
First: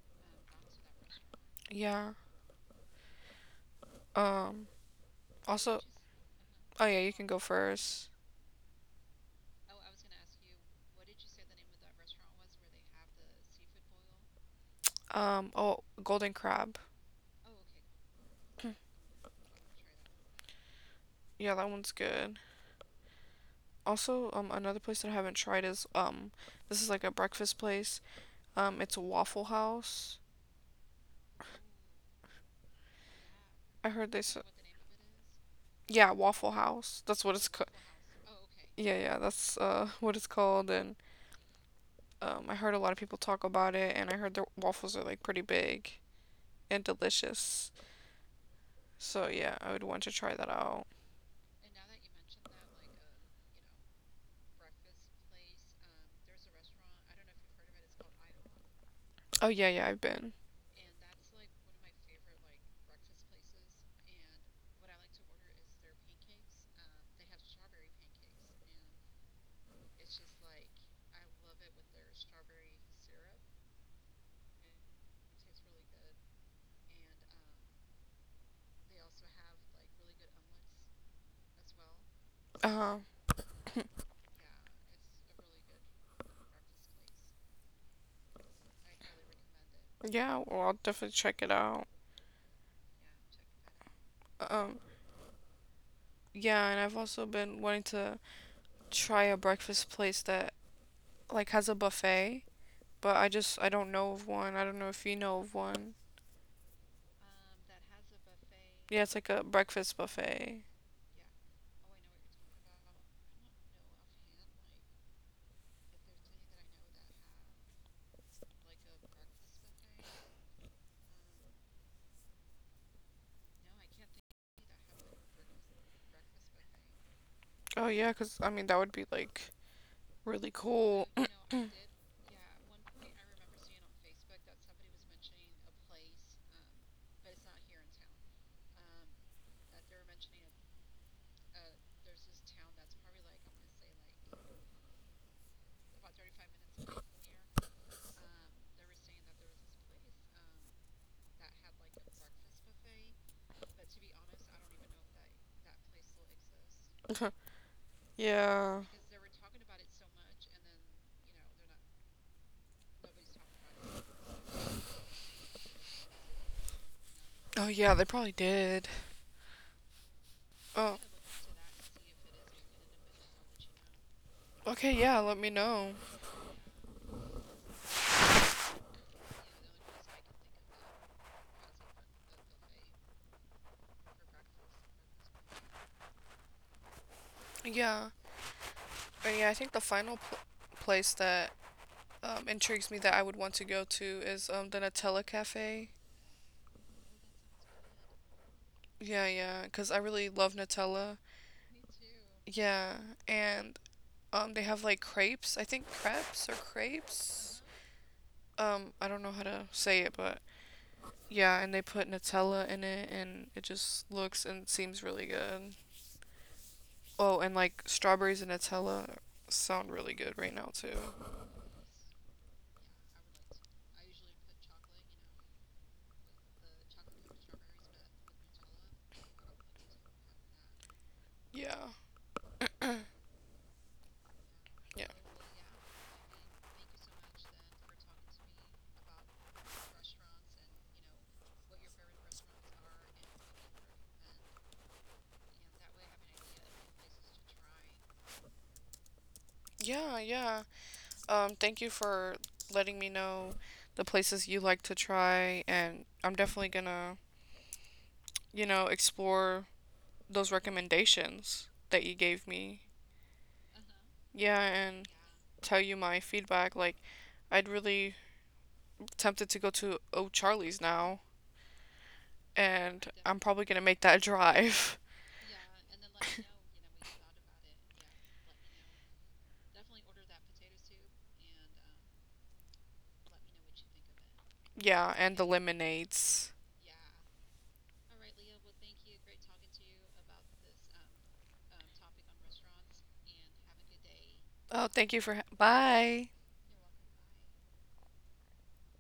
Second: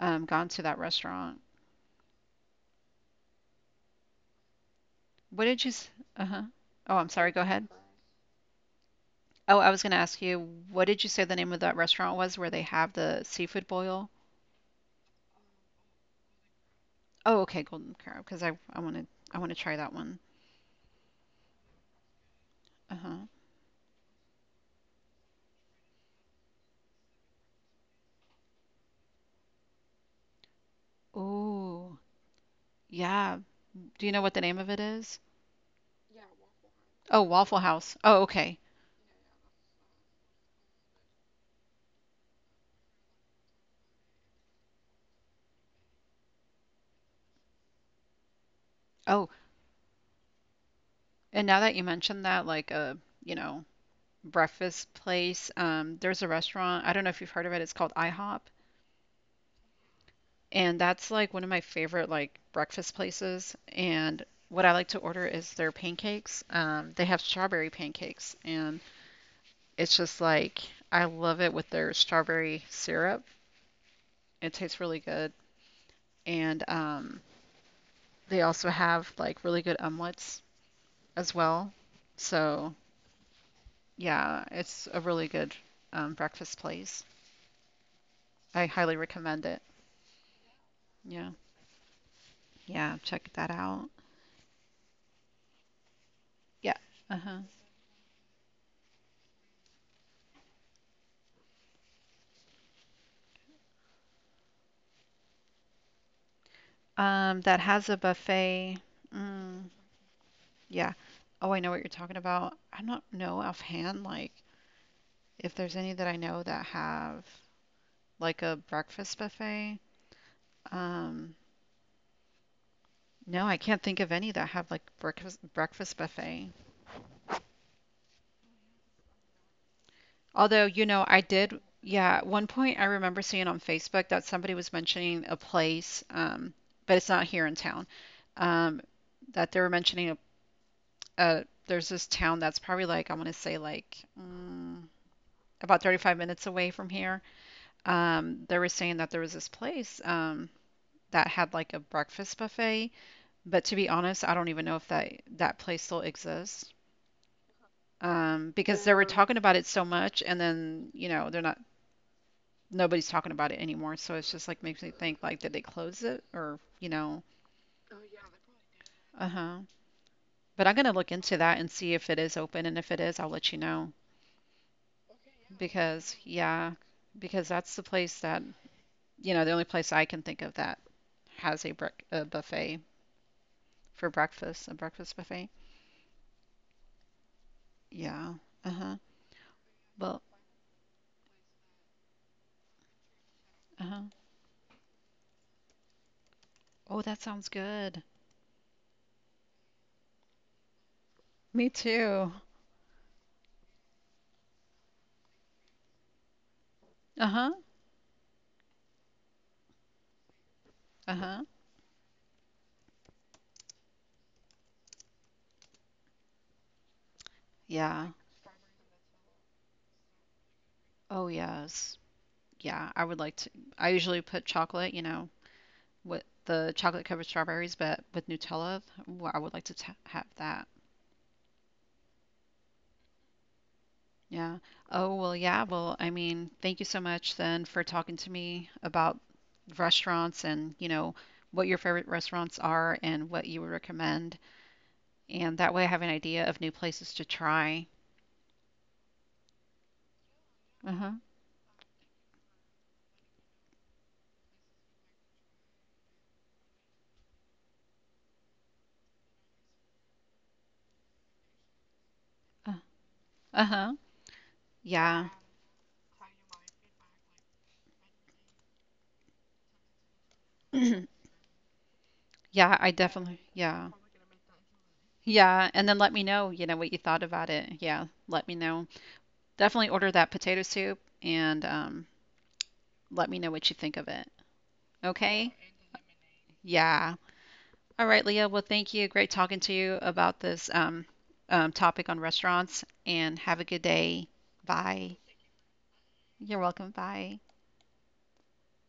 gone to that restaurant.
Yeah. Um
What did you?
also,
Uh-huh.
oh
Oh,
yeah,
I'm
you can
sorry.
go
Go ahead.
first.
Oh, I was gonna ask you, what did you say the name of that restaurant was where they have the seafood boil?
Oh, golden crab.
Oh, okay, Golden Crab, because I want to try that one.
Yeah, that one's good.
Uh-huh.
Also, another place that I haven't tried is this is like a breakfast place. It's Waffle House.
Oh, yeah.
I
Do you
heard
know
they
what the
said.
name of it is?
Yeah, Waffle House.
Oh,
That's what it's
Waffle
called.
House. Oh, okay.
Yeah, yeah, that's [laughs] what it's called. And I heard a lot of people talk about it, and I heard their waffles are like pretty big and delicious.
Oh,
So yeah, I would want to try that out.
and now that you mentioned that, like, a, you know, breakfast place, there's a restaurant. I don't know if you've heard of it. It's called IHOP,
Oh yeah, yeah, I've been.
and that's like one of my favorite like breakfast places. And what I like to order is their pancakes. They have strawberry pancakes, and it's just like I love it with their strawberry syrup. It tastes really good, and they also have like really good omelets as well. So.
Uh
Yeah, it's a really good breakfast place. I highly recommend it.
yeah, well I'll definitely
Yeah.
check it out.
Yeah, check that out.
Um
Yeah.
yeah, and I've also
Uh-huh.
been wanting to try a breakfast place that like has a buffet, but I don't know of one. I don't know if you know of one.
That has a buffet.
Yeah, it's like a
Mm,
breakfast buffet.
yeah. Oh, I know what you're talking about. I don't know offhand, like if there's any that I know that have like a breakfast buffet. Um, no, I can't think of any that have like breakfast buffet.
Oh yeah, cause I mean that would be like really
Although,
cool.
I
[clears throat]
did, yeah, at one point I remember seeing on Facebook that somebody was mentioning a place, but it's not here in town, um, that they were there's this town that's probably like, I want to say like about 35 minutes away from here. They were saying that there was this place, that had like a breakfast buffet, but to be honest, I don't even know if that place still exists. Because
Yeah.
they were talking about it so much, and then they're not nobody's talking about it anymore. So it's just like, makes me think like, did they close it, or, you know.
Oh yeah, they probably did.
Uh huh. But I'm gonna look
Oh.
into that and see if it is open, and if it is, I'll let you know,
Okay, yeah, let me know.
because yeah, because that's the place that the only place I can think of that has a buffet for breakfast, a breakfast buffet.
Yeah.
Yeah. Uh huh.
Yeah, I think the
Well.
final place that intrigues me that I would want
Uh
to
huh.
go to is the Nutella Cafe.
Oh, that sounds good.
Yeah, yeah, because I really love Nutella.
Me too.
Yeah, and they have like crepes. I think crepes or
Uh huh.
crepes. I don't know how to say it, but
Uh huh.
yeah, and they put Nutella in it, and it just looks and seems really good. Oh, and like
Yeah.
strawberries and Nutella sound really good right now too.
Oh yes. Yeah. I would like to. I usually put chocolate, with the chocolate covered strawberries, but with Nutella. Ooh, I would like to have that.
Yeah,
Yeah. Oh,
yeah,
well, yeah. Well, I mean, thank you so much then for talking to me about restaurants and, what your favorite restaurants are and what you would recommend. And that way I have an idea of new places to try.
yeah, yeah.
Uh-huh.
Thank you for letting me know the places you like to try, and I'm definitely gonna explore those recommendations that you
Uh,
gave me.
uh-huh.
Yeah,
Yeah.
and tell you my feedback. Like, I'd really tempted to go to O'Charlie's
[clears throat]
now,
Yeah, I
and
definitely.
I'm
Yeah.
probably gonna make that drive.
Yeah, and then let me know, what you thought about it. Yeah, let me know. Definitely order that potato soup and let me know what you think of it.
[laughs] Yeah,
Okay?
and the lemonades.
Yeah. All right, Leah. Well, thank you. Great talking to you about this topic on restaurants. And have a good day.
Oh,
Bye.
thank you for. Ha- Bye.
You're welcome. Bye.